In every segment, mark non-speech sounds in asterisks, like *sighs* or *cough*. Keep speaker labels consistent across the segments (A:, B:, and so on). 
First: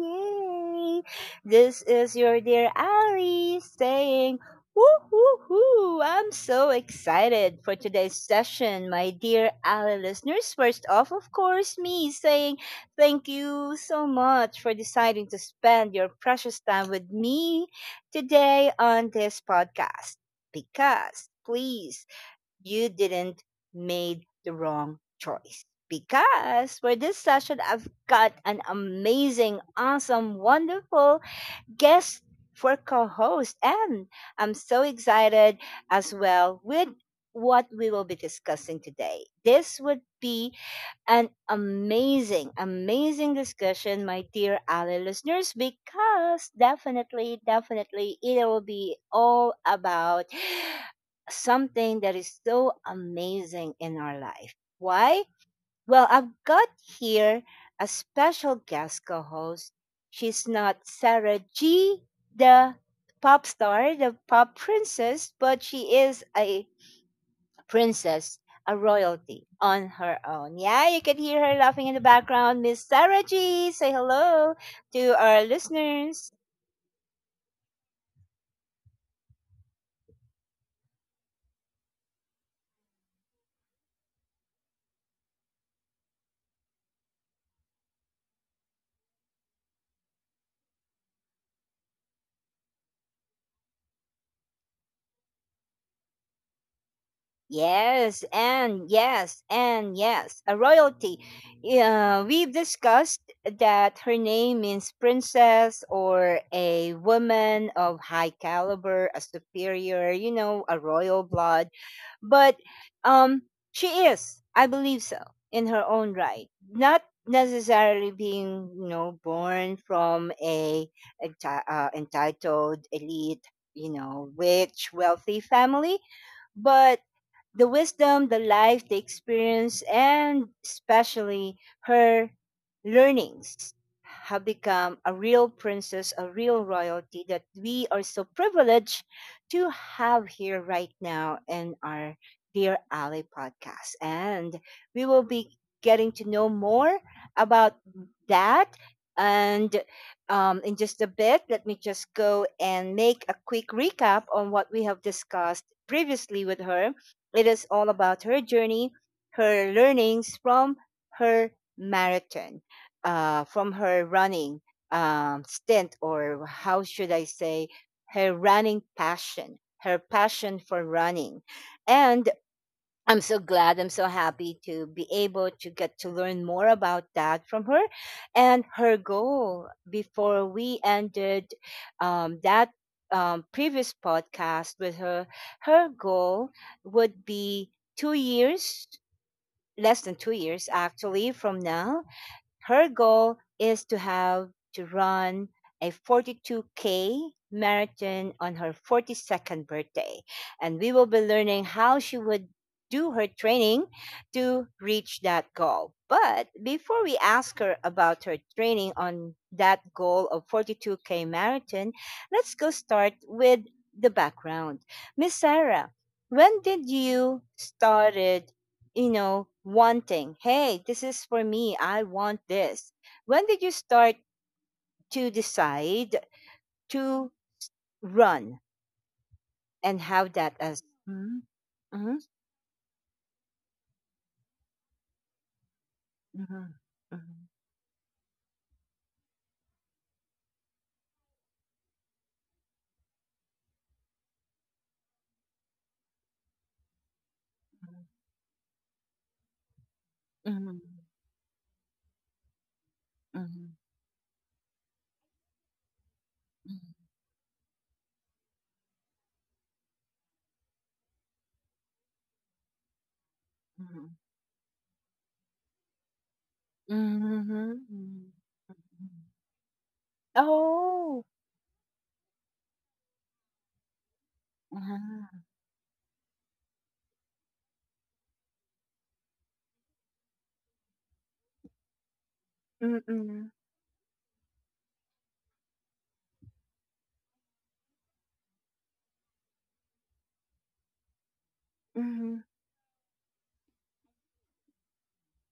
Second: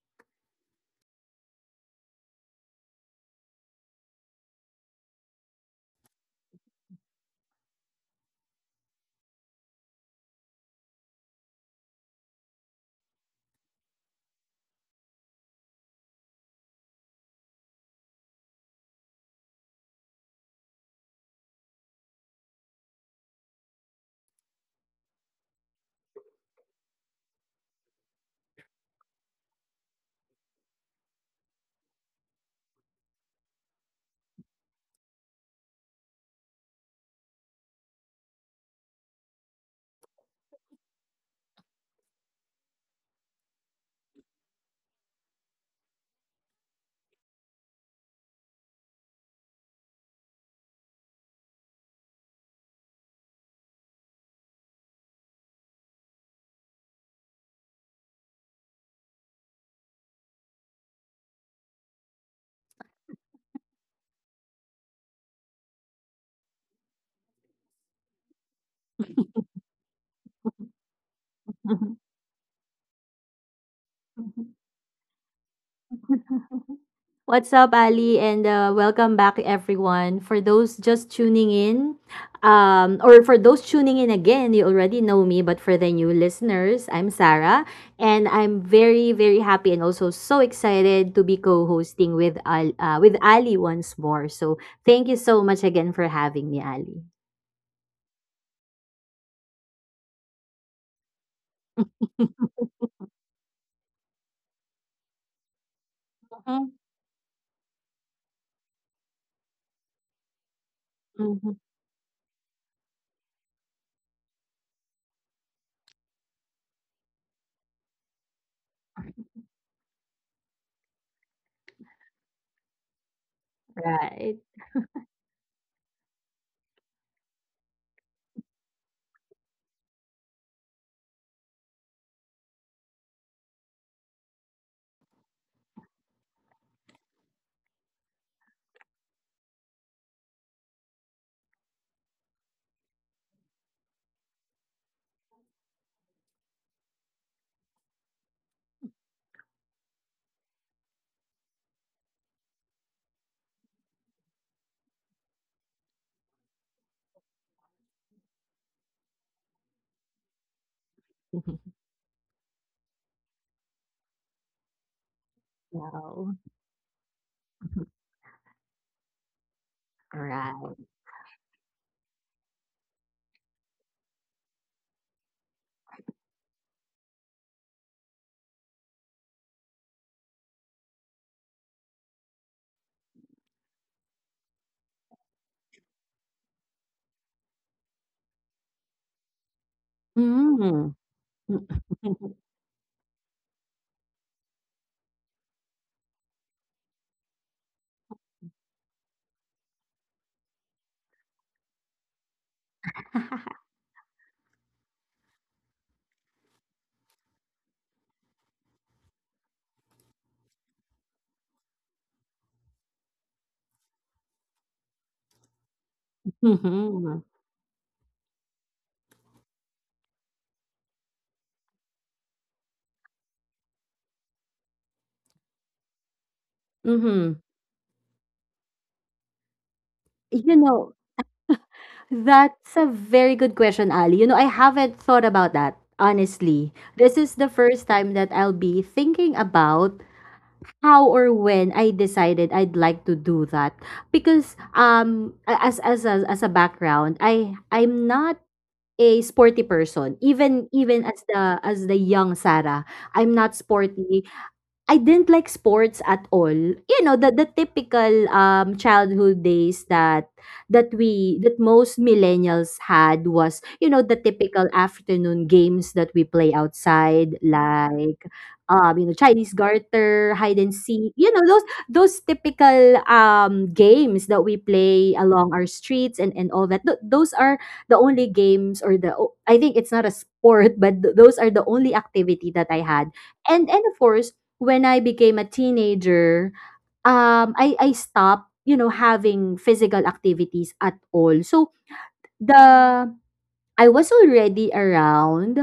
A: yay. This is your dear Ali saying, woo, woo, woo. I'm so excited for today's session, my dear Ali listeners. First off, of course, me saying thank you so much for deciding to spend your precious time with me today on this podcast. Because, please, you didn't made the wrong choice. Because for this session, I've got an amazing, awesome, wonderful guest for co-host, and I'm so excited as well with what we will be discussing today. This would be an amazing, amazing discussion, my dear Ali listeners, because definitely, definitely it will be all about *gasps* something that is so amazing in our life. Why? Well, I've got here a special guest co host. She's not Sarah G, the pop star, the pop princess, but she is a princess, a royalty on her own. Yeah, you can hear her laughing in the
B: *laughs*
A: background. Miss Sarah G, say hello to our listeners.
B: What's up, Ali, and welcome back, everyone. For those just tuning in, or for those tuning in again, you already know me, but for the new listeners, I'm Sarah, and I'm very, very happy and also so excited to be co-hosting with with Ali once more. So thank you so much again for having me, Ali.
A: Yes, and yes, and yes, a royalty. Yeah, we've discussed that her name means princess or
B: Mhm,
A: a woman of high caliber, a superior, you know, a royal
B: mhm.
A: blood. But um, she is, I believe so, in her own right. Not necessarily being, you know, born from a, entitled elite, you know,
B: Right.
A: rich, wealthy family, but the wisdom, the life, the experience, and especially her learnings have become a real princess, a real royalty that we are so privileged to have here right now in our Dear Ali podcast. And we will be getting to know more about that. And in just a bit, let me just go and make a quick recap on what we have discussed previously with her it is all about her journey, her learnings from her
B: *laughs*
A: marathon, from her running stint,
B: Wow.
A: or how should I say, her running passion, her
B: Right.
A: passion for running. And I'm so glad. I'm so happy to be able to get to learn more about that from her and her goal before we ended that previous podcast with her. Her goal would be 2 years, less than 2 years
B: Mm.
A: actually from now,
B: *laughs*
A: her goal is to have to run a 42K marathon on her 42nd birthday. And we will be learning how she would do her training to reach that goal. But before we ask her about her training on that goal of 42K marathon, let's go start with the background. Miss Sarah, when did
B: Mhm,
A: you started you know, wanting, hey, this is for me, I want this. When did you start to decide to
B: mhm.
A: run and how
B: You
A: that has?
B: know,
A: Mhm, mhm,
B: that's a very good question, Ali. You know, I haven't thought about that, honestly.
A: mhm,
B: This is the first time that I'll be thinking about how or when I decided I'd like to do that. Because as a background, I'm not a sporty person even
A: mhm,
B: even as the young Sarah. I'm not
A: mhm,
B: sporty. I didn't like sports at all. You know, the typical childhood days that that we that most millennials had was, you know,
A: mhm,
B: the typical afternoon games that we play
A: mhm,
B: outside
A: mhm, mhm,
B: like
A: mhm.
B: you know Chinese garter, hide and seek. You
A: Oh.
B: know, those typical games that we play
A: Mhm,
B: along our streets and all that. Those are the only games or I think it's not a sport, *laughs* but those are the only activity that I had.
A: mhm,
B: And of course when I became a teenager, I stopped, you know, having physical activities at all. So
A: mhm,
B: the I was already around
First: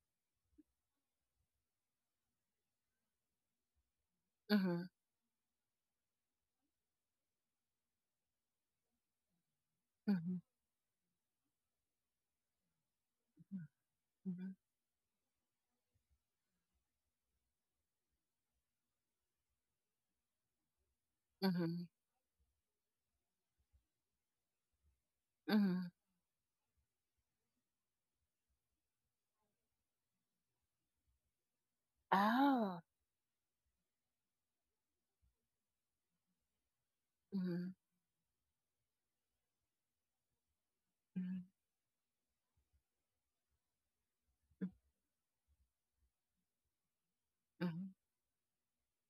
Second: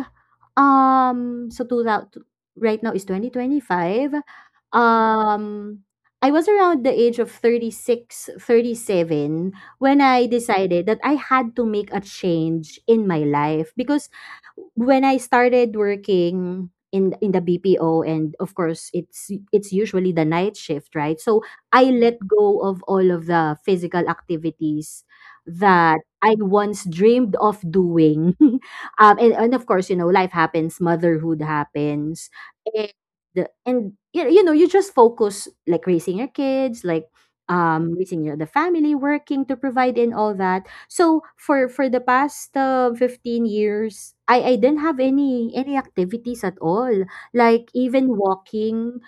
B: So two thou t right now is 2025.
A: mhm,
B: Um, I was around the age of 36, 37 when I
A: mhm,
B: decided that I had to make a change in my life because
A: mhm,
B: when I started working in the BPO and of course it's usually the night shift, right? So
A: mhm,
B: I let go of all of the physical activities
A: mhm.
B: that I once dreamed of doing. *laughs* And of course, you know, life happens, motherhood happens,
A: Oh.
B: and you know, you just focus like raising your kids, like
A: Mhm,
B: raising your the family, working to provide and all that. So
A: mhm,
B: for the past 15 years, I didn't have any activities at all. Like
A: mhm,
B: even walking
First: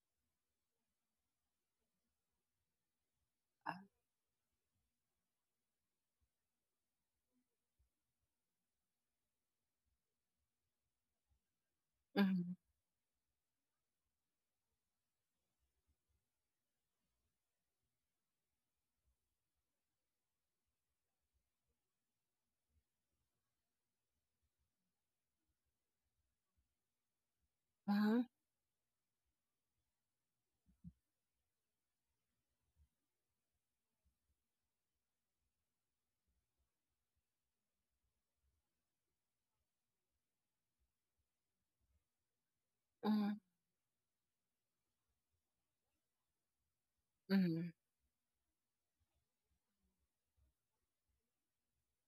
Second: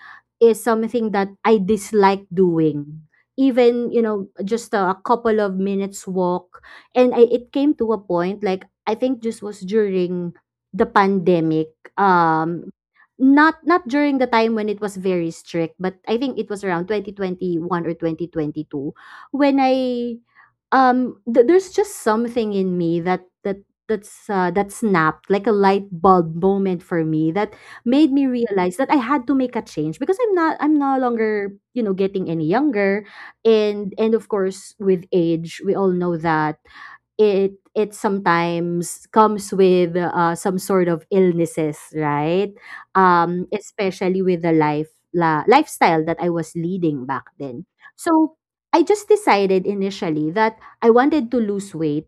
B: is something that I dislike doing. Even, you know, just a couple of minutes walk and I, it came to a point like I think this was during the pandemic.
A: mhm, mhm,
B: Um not not during the time when it was very strict, but I think it was around 2021 or 2022 when there's just something in me that snapped like a light bulb moment for me that made me
A: mhm,
B: realize that I had to make a change because I'm no longer you know getting any younger, and of course with age we all know that it sometimes comes with some sort of illnesses, right?
A: mhm.
B: Especially with the lifestyle that I was leading back then.
A: Mhm,
B: So I just decided initially that I wanted to lose weight,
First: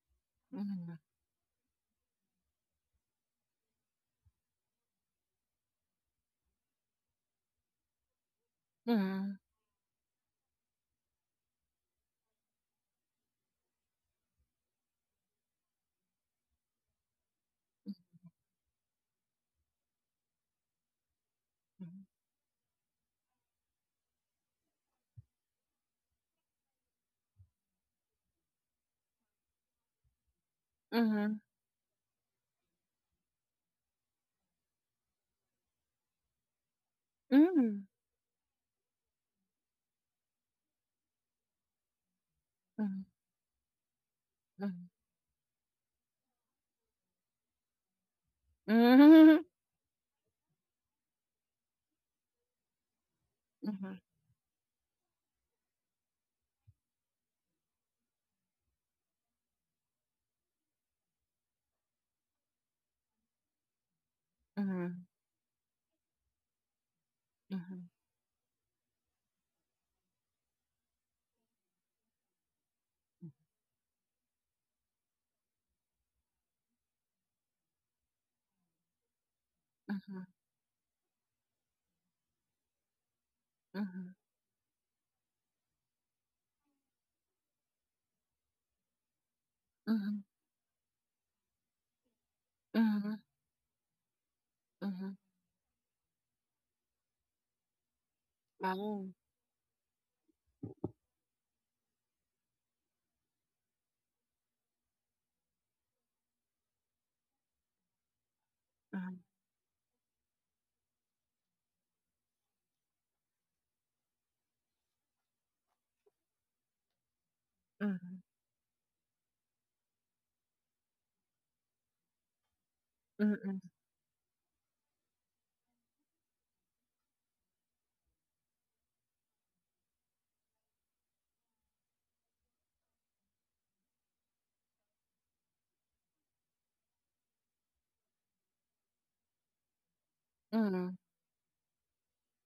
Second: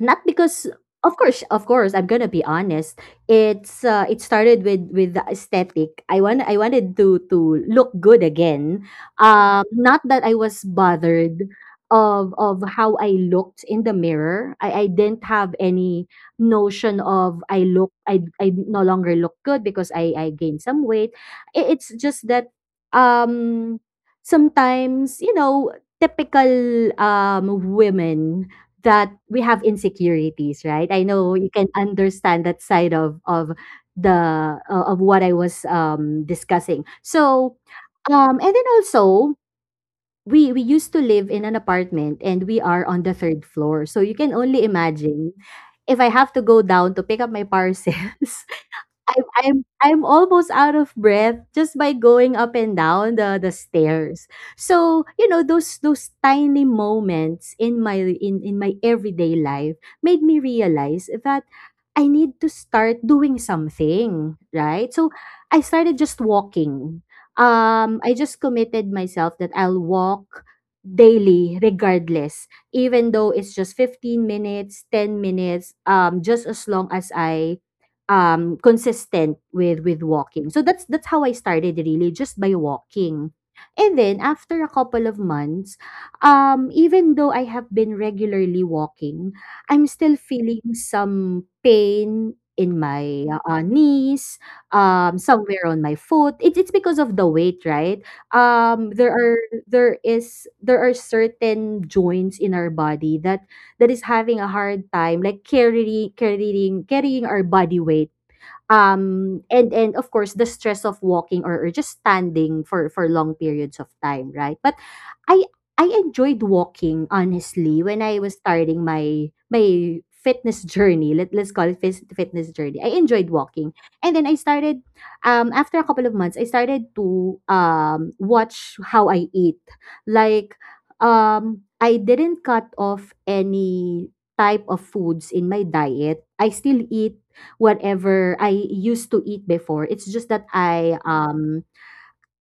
B: not because,
A: mhm,
B: of course, I'm gonna be honest, it started with the aesthetic. I wanted to look good again.
A: mhm,
B: Not that I was bothered of how I looked in the mirror. I didn't have any notion of I no longer look good because I gained some weight. It's
A: mhm,
B: just that, um sometimes you know typical women, that we have insecurities, right? I know
A: mhm,
B: you can understand that side of the o of what I was, discussing. So,
A: mhm,
B: and then also, we used to live in an apartment and we are on
A: mhm,
B: the third floor. So you can only
A: mhm,
B: imagine, if I have to go down to pick up my parcels *laughs* I'm
A: mhm,
B: I'm I'm almost out of breath just by going up and down the
A: mhm,
B: stairs. So, you know, those tiny moments in my in my everyday life made me realize that I need to start doing something, right?
A: mhm,
B: So, I started just walking.
A: mhm,
B: I just committed myself that I'll walk daily regardless, even though it's just 15 minutes, 10 minutes, just as long as I consistent with walking. So that's how I started, really just by walking. And
A: mhm,
B: then after a couple of months, even though I have been regularly walking, I'm still
A: mhm,
B: feeling some pain in
A: mhm,
B: my knees,
A: mhm.
B: somewhere on my foot. It's because of the weight, right? Um
A: Wow.
B: there are there is there are certain joints in our body that is having a hard time like carrying our body weight. And of course the stress of walking or just standing for long periods of time, right? But I I enjoyed walking, honestly, when
A: Mhm,
B: I was starting my fitness *laughs* journey. Let's call it fitness journey. I enjoyed
A: mhm,
B: walking, and then I started. After a couple of months, I started to watch how I eat. Like, I didn't cut off any type of foods in my diet. I still eat whatever I used to eat before. It's just that
A: mhm,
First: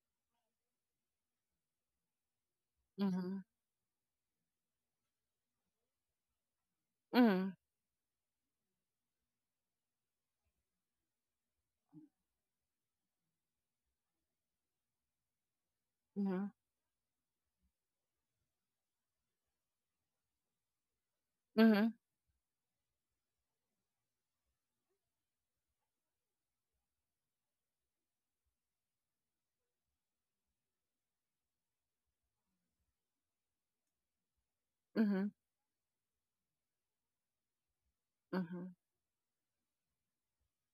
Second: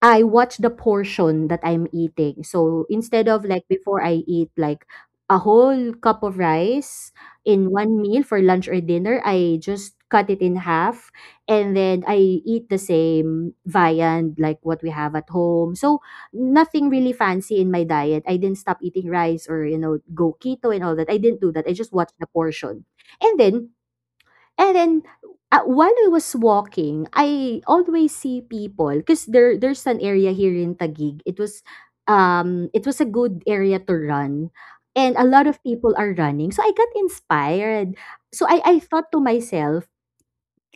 B: I watch the portion that I'm eating. So
A: mhm,
B: instead of,
A: mhm,
B: like, before I eat like a whole cup of rice
A: mhm,
B: in one meal for lunch or dinner, I just cut it in half, and then I eat the same viand like what we have at home. So
A: mhm,
B: nothing really fancy in my diet. I didn't stop eating rice or you know go keto and all that. I didn't do that. I just
A: mhm,
B: watched the portion. And then, and then while I was walking, I always see people because there's an area here in Taguig. It was, it was a good area to run. And a
A: mhm,
B: lot of people are running. So I got inspired. So
A: mhm,
B: I thought to myself,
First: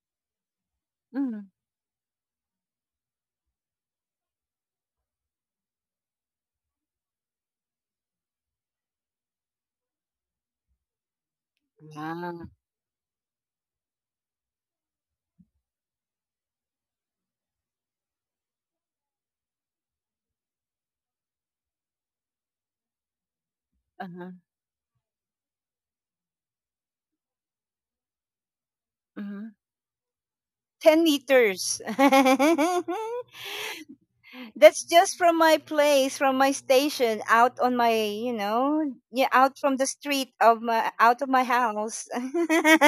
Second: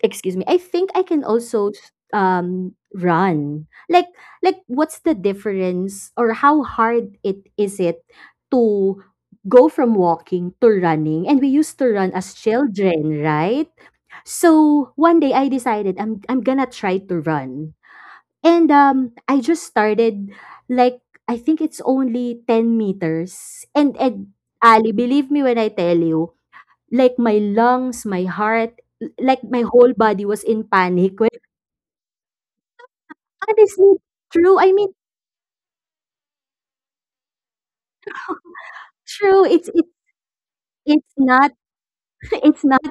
B: excuse me, I think I can
A: mhm.
B: also run. Like what's the difference or how hard it is it to go from walking to running, and we used to run as
A: Wow.
B: children, right? So one day I decided I'm gonna try to run. And I just started, like, I think it's only 10 meters.
A: Uh-huh,
B: And Ali, believe me when I tell you, like, my lungs, my heart, like
A: mhm.
B: my whole body was in
A: 10
B: panic.
A: liters. *laughs*
B: Honestly, true. I
A: That's
B: mean,
A: just from my place, from my station, out on my, you know, yeah,
B: true.
A: out from the street of my,
B: It's
A: out of my
B: not
A: house.
B: *laughs*
A: *laughs*
B: it's not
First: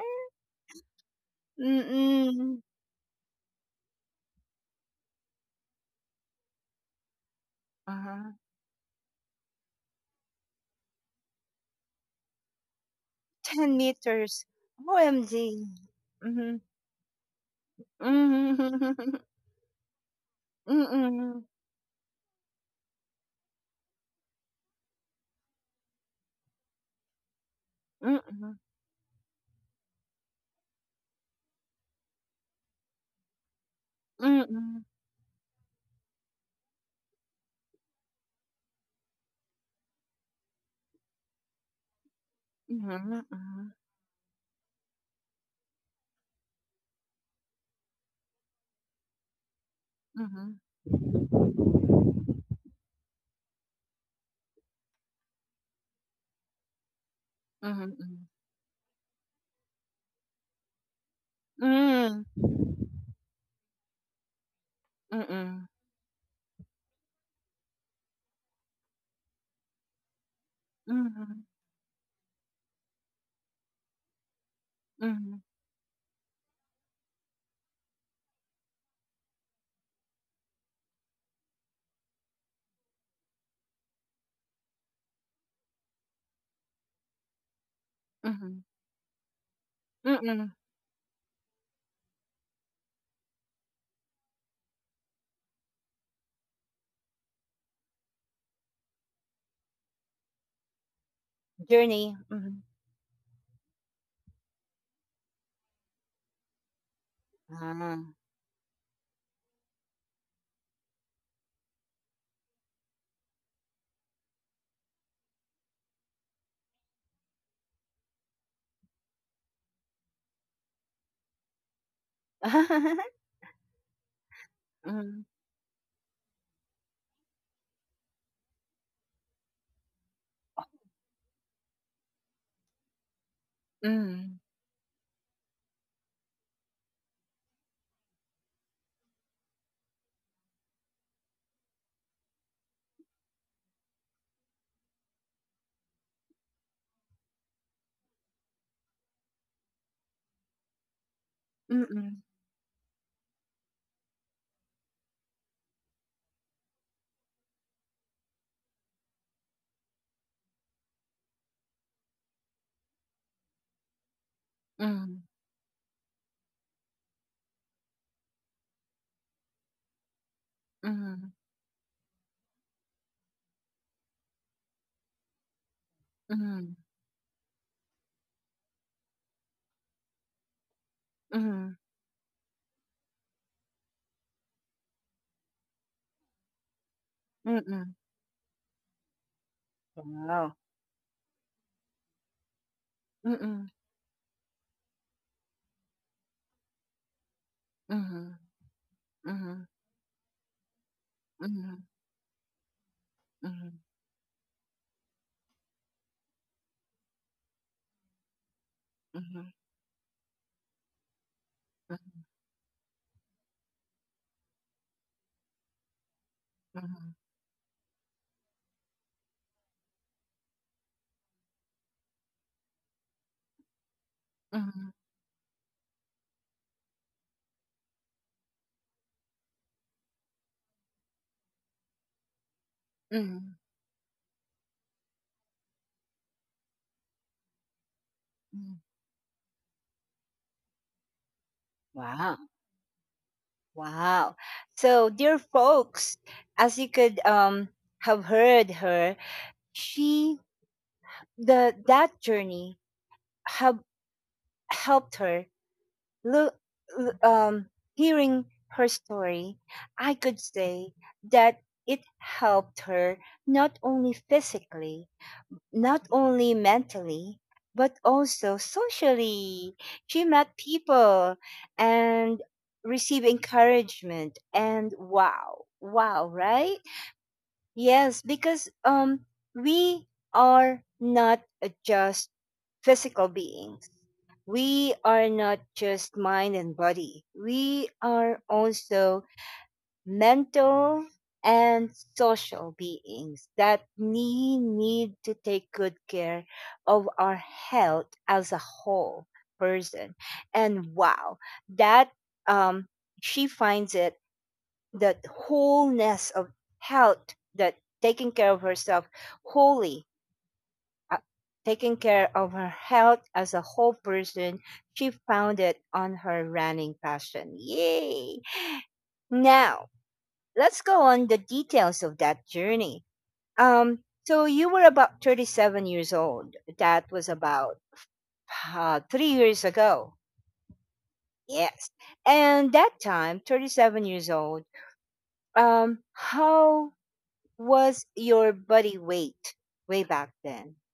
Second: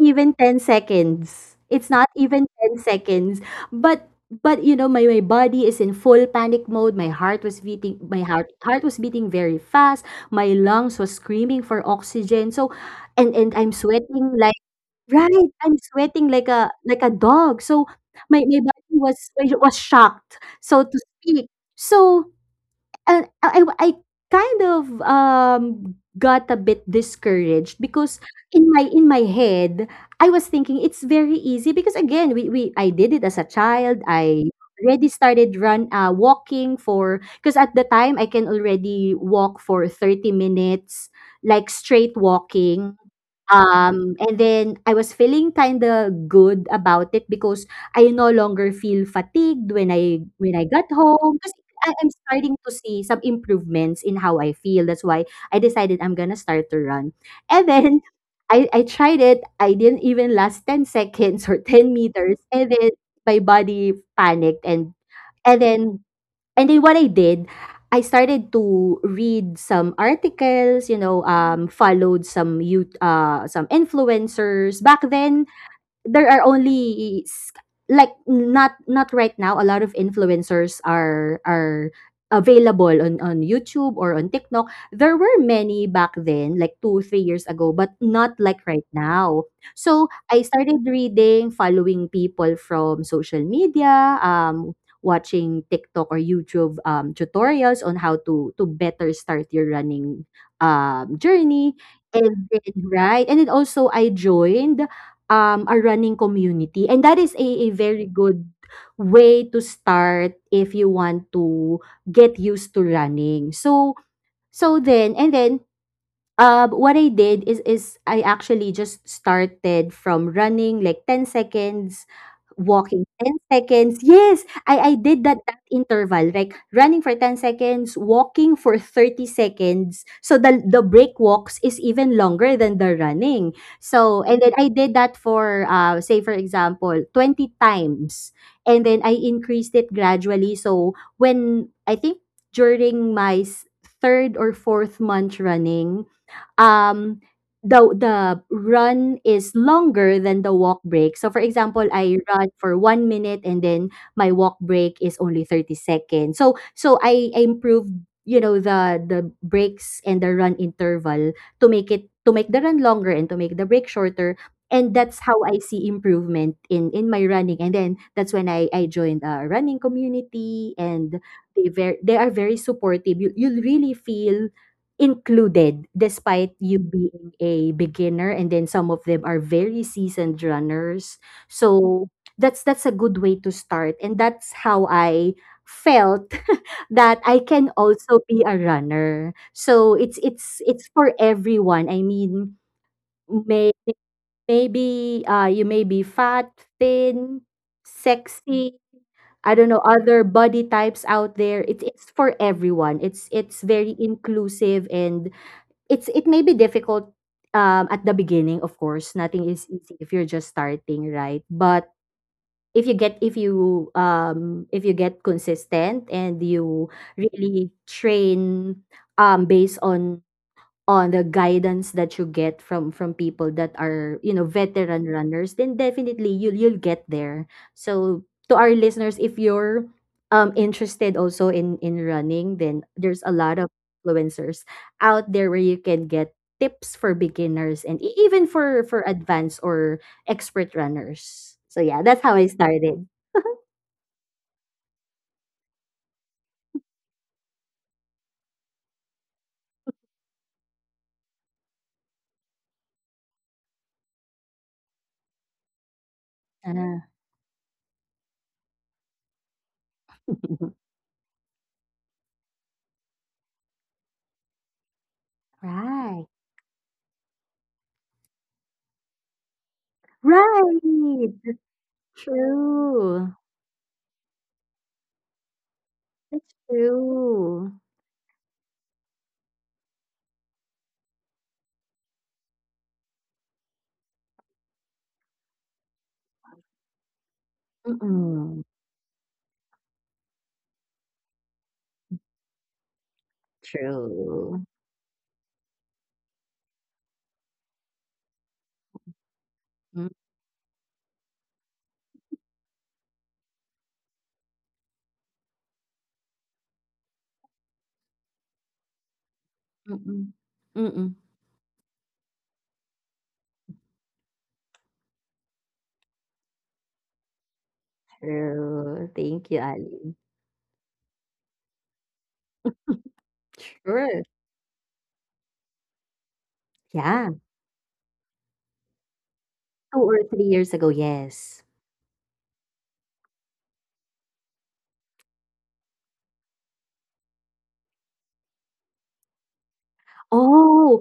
B: even 10 seconds. It's not even
A: Mm-mm.
B: 10 seconds. But you know my, my body is in full panic mode. My heart was beating, my
A: Uh-huh.
B: heart was beating very fast. My lungs was screaming for oxygen. So, and I'm
A: 10
B: sweating
A: meters.
B: like,
A: OMG.
B: right, I'm sweating
A: Mm-hmm.
B: like a dog. So my body
A: Mm-hmm.
B: was shocked. So to
A: Mm-hmm.
B: speak. So. And I kind of, got a bit discouraged because
A: *laughs*
B: in my head, I was thinking it's very easy because again, we I did it as a child. I
A: Mm-hmm.
B: already started run walking, for because at the time I can already walk for 30 minutes, like straight walking.
A: Mm-hmm. Mm-hmm.
B: And then I was feeling kinda good about it because I no longer feel fatigued
A: Mm-hmm.
B: when I got home kasi I am starting to see some improvements in how I feel. That's why I decided I'm gonna start to run. And
A: Mm-hmm.
B: then I tried it. I didn't even last 10 seconds or *laughs* 10 meters, and then my body panicked
A: Mm-hmm. Mm-hmm.
B: and then And then what I did, I started to read some articles, you know, followed some influencers. Back then, there are only s- like not not right now a lot of influencers are available on YouTube or on TikTok. There were many back then, like 2 3 years ago, but not
A: Mm-hmm.
B: like right now. So I
A: Mm-hmm.
B: started reading, following people from social media, watching TikTok or YouTube tutorials on how to better start your running journey.
A: Journey.
B: And
A: Mm-hmm.
B: then, right, and then also I joined a running community. And that is a very good way to start if you want to get used to running. So, so then and then what I did is I actually just started from running like 10 seconds,
A: Ah.
B: walking
A: *laughs*
B: 10 seconds. Yes, I did
A: Mhm,
B: that interval, like running for 10 seconds, walking for 30 seconds. So the break walks is even longer than the running. So
A: mm,
B: and then I did that for say for example, 20 times. And then I increased it gradually. So when I think during third or fourth month running, um the run is longer than the walk break. So for example, I
A: mm-mm,
B: run for 1 minute and then my walk break is only 30 seconds. So I improved, the breaks and the run interval to make it to make the run longer and to make the break shorter. And that's
A: mm,
B: how I see improvement in my running. And then that's when I joined a running community
A: mm,
B: and
A: mhm,
B: they are very supportive. You really feel included despite you
A: mhm,
B: being a beginner, and then some of them are very seasoned runners.
A: mhm,
B: So that's a good way to start, and that's how I felt *laughs* that I
A: mm.
B: can
A: Mm-mm.
B: also be a runner. So it's
A: Wow.
B: it's it's for everyone, I mean.
A: Mm,
B: may, Maybe you may be fat, thin,
A: mhm,
B: sexy.
A: mhm,
B: I
A: mhm,
B: don't know, other body types out there. it,
A: mhm,
B: it's for everyone. It's
A: mhm,
B: very inclusive. And It's it may be difficult, at the beginning, of course. Nothing
A: mhm,
B: is easy if you're just starting, right? But if you get consistent and you
A: mhm,
B: really train, based on the guidance that you get from people that are,
A: mhm,
B: veteran runners, then definitely you'll get there. So to our listeners, if you're interested also in running, then there's a
A: mhm,
B: lot of influencers out there where you can get tips for beginners and even
A: mhm.
B: for advanced or expert runners. So yeah, that's how
A: Wow,
B: I started.
A: wow. So, dear folks, as you could have heard her, she the that journey have helped her look,
B: Ah,
A: l- um, hearing her story, I could
B: *laughs*
A: say that it helped her not only physically, not
B: right,
A: only mentally, but also socially. She met
B: right,
A: people and received
B: true,
A: encouragement and wow, wow,
B: that's
A: right?
B: true.
A: Yes, because we are not just physical beings, we are not just mind and body. We are
B: Mm,
A: also mental and social beings that we
B: true.
A: need to take good care of our health as a whole
B: Mm,
A: person. And wow, that um, she finds it that wholeness of health, that taking care of herself wholly
B: mm. Mm.
A: uh, taking care of her health as a whole person, she found it on her running passion. Yay!
B: True. Thank you,
A: Now,
B: Ali.
A: let's go on the details of that journey. Um,
B: Sure.
A: so you were about 37 years old. That was
B: Yeah,
A: about 3 years
B: 2
A: ago.
B: or 3 years ago, yes.
A: Yes. And that time, 37 years old, how was your body weight way back then?
B: Oh,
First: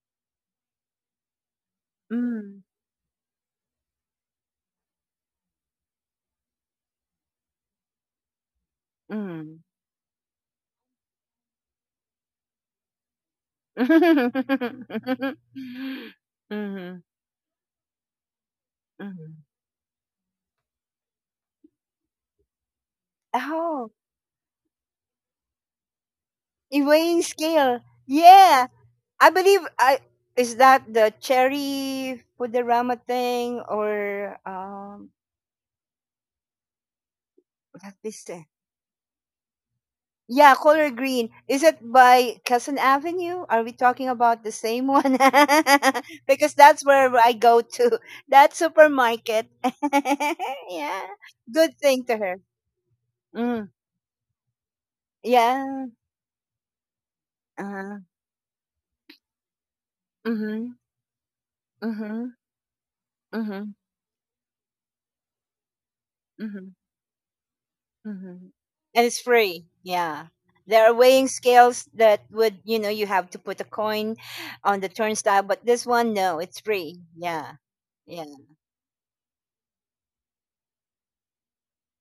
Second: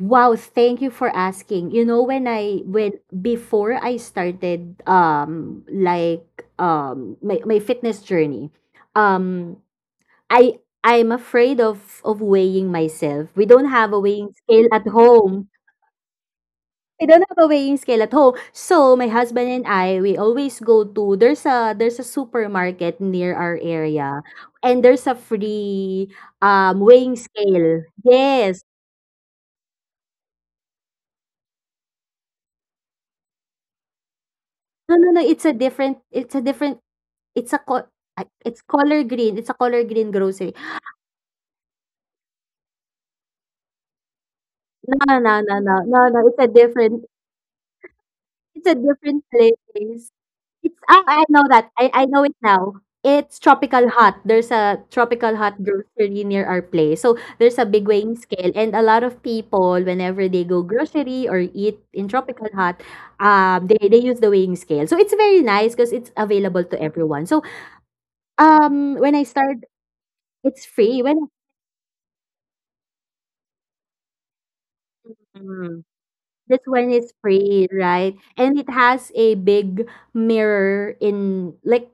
B: wow, thank you for asking. You know, when I,
A: Mm,
B: when before I started like my, fitness journey, um
A: mm.
B: I'm afraid of weighing myself. We don't have a weighing scale at home.
A: *laughs* Mhm.
B: I don't have a weighing scale at home. So, my
A: Mhm.
B: husband and I, we always go to there's a supermarket near our
A: Oh,
B: area, and there's a free,
A: in
B: weighing
A: weighing scale.
B: scale.
A: Yeah,
B: Yes.
A: I believe I is that the cherry Fudorama thing or
B: No, no, no, it's a different it's a
A: what
B: co
A: is
B: ah,
A: it?
B: it's color green, it's a color green
A: Yeah,
B: grocery.
A: color green. Is it by Cousin Avenue? Are we talking about the same
B: No,
A: one?
B: no, no, no,
A: *laughs*
B: no, no, it's a
A: Because that's
B: different
A: where I go to that supermarket.
B: place.
A: *laughs*
B: It's,
A: Yeah,
B: ah, I know that.
A: good thing
B: I
A: to
B: know
A: her.
B: it now. It's
A: Mm.
B: Tropical Hut. There's a Tropical Hut
A: Yeah.
B: grocery near our place. So, there's a big
A: Uh-huh.
B: weighing scale, and a lot of people whenever they go
A: Mm-hmm.
B: grocery or eat in
A: Mhm,
B: Tropical Hut,
A: mhm,
B: they use the weighing scale. So, it's very nice because it's available
A: mhm,
B: to everyone. So,
A: mhm. And
B: when
A: it's
B: I
A: free.
B: started
A: Yeah.
B: it's
A: There are
B: free
A: weighing
B: when,
A: scales that would, you know, you have to put a coin on the turnstile, but this
B: mm.
A: one, no, it's
B: This one
A: free.
B: is
A: Yeah.
B: free, right?
A: Yeah.
B: And it has a big mirror in, like,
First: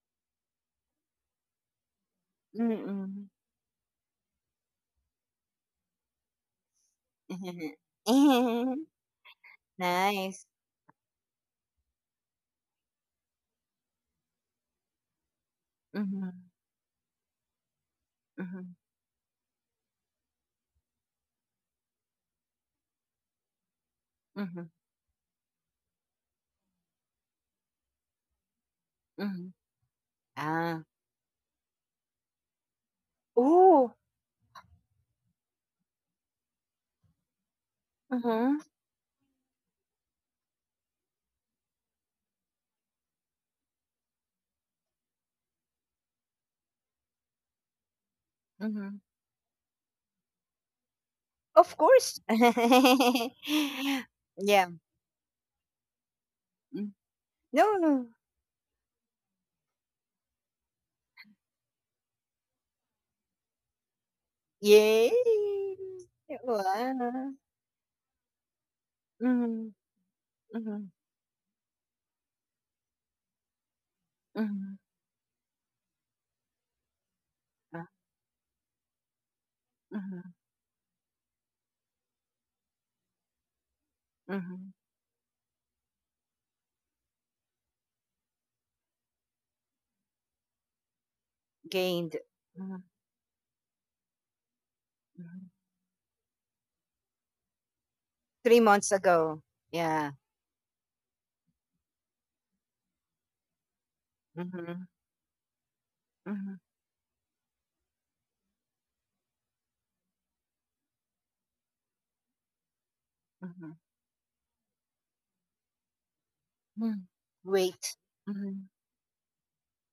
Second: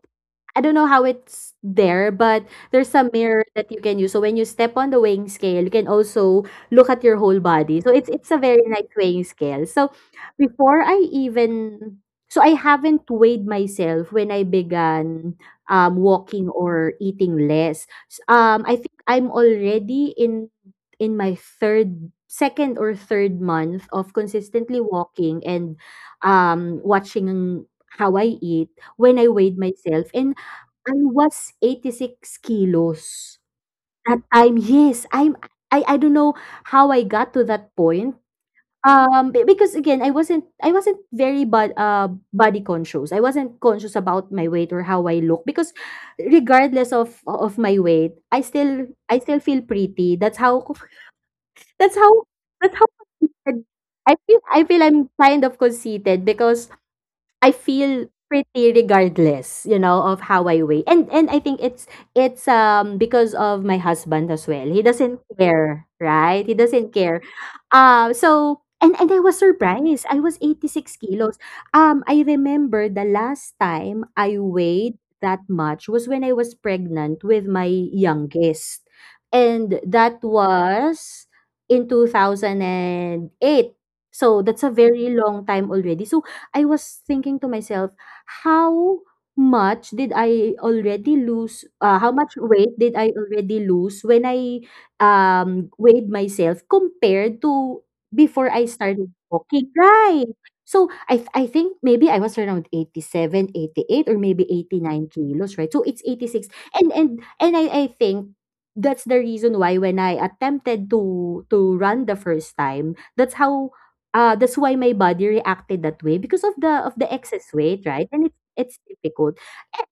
B: I don't know how it's there, but there's a
A: Mm-mm.
B: mirror that you can use. So when you step on the weighing scale, you can also look at your whole body. So it's
A: *laughs*
B: a very nice weighing scale. So
A: Nice.
B: before I even, I haven't weighed myself when I began walking
A: Mhm,
B: or eating less.
A: mhm,
B: I think I'm already in my third second or third month of
A: mhm,
B: consistently walking and watching how I eat when I
A: mhm.
B: weighed myself, and
A: Ah.
B: I was 86 kilos
A: Ooh.
B: that time. Yes, I'm, I don't know how I got to that point.
A: Mhm,
B: Because again, I wasn't, I wasn't very but body conscious. I wasn't conscious about my weight or how I look, because regardless of my weight,
A: mhm.
B: I still feel pretty. That's how
A: Of
B: That's how
A: course.
B: that's how conceited,
A: *laughs*
B: I
A: Yeah.
B: feel I'm kind of conceited, because
A: Mm,
B: I
A: no.
B: feel
A: No.
B: pretty regardless, you know, of how I weigh. And I think it's because of my husband as well. He
A: Yay.
B: doesn't care, right? He doesn't care.
A: Wow.
B: So and I was
A: Mhm.
B: surprised. I was
A: Mhm,
B: 86 kilos. I remember the last time I
A: mhm,
B: weighed that much was when I was pregnant with my
A: ah,
B: youngest. And that
A: mhm,
B: was in 2008. So that's a
A: mhm,
B: very long time already. So I was thinking to myself, how much did I already lose? How
A: gained,
B: much weight
A: mhm,
B: did I already lose when I
A: mhm,
B: weighed myself compared to before
A: 3
B: I
A: months
B: started
A: ago.
B: walking?
A: Yeah.
B: Right. So I think maybe I was around 87, 88, or maybe
A: Mhm,
B: 89 kilos, right? So it's 86.
A: mhm,
B: And and I think that's the reason why when I attempted to run the first time, that's
A: mhm,
B: how, ah, that's why my body reacted that way, because of the
A: mm,
B: excess weight,
A: weight.
B: right? And it's
A: Mhm,
B: it's difficult.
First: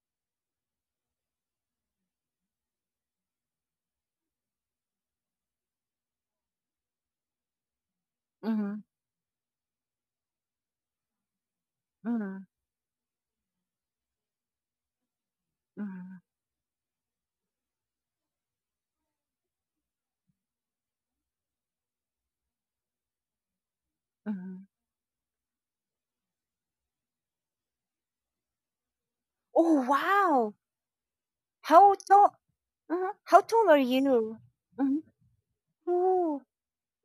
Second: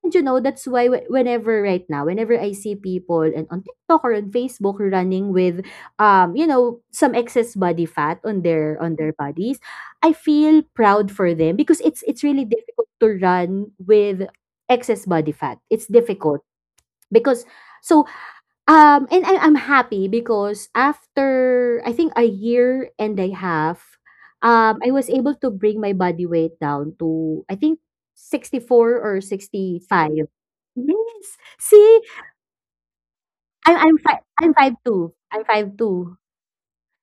B: And you know, that's why whenever right now, whenever I see people and on TikTok or on Facebook running with, you know, some excess body fat
A: mhm,
B: on their bodies, I feel proud for them because it's it's
A: mhm,
B: really difficult to run with excess body fat. It's
A: mhm,
B: difficult because, so, and I'm happy because after I think a year and a half,
A: mhm.
B: I was able to bring my body weight down to I think 64 or sixty
A: Oh,
B: five.
A: wow!
B: Yes.
A: How
B: See,
A: tall uh huh, how tall are
B: I'm five
A: you?
B: I'm five
A: Mhm.
B: two I'm 5'2".
A: Oh,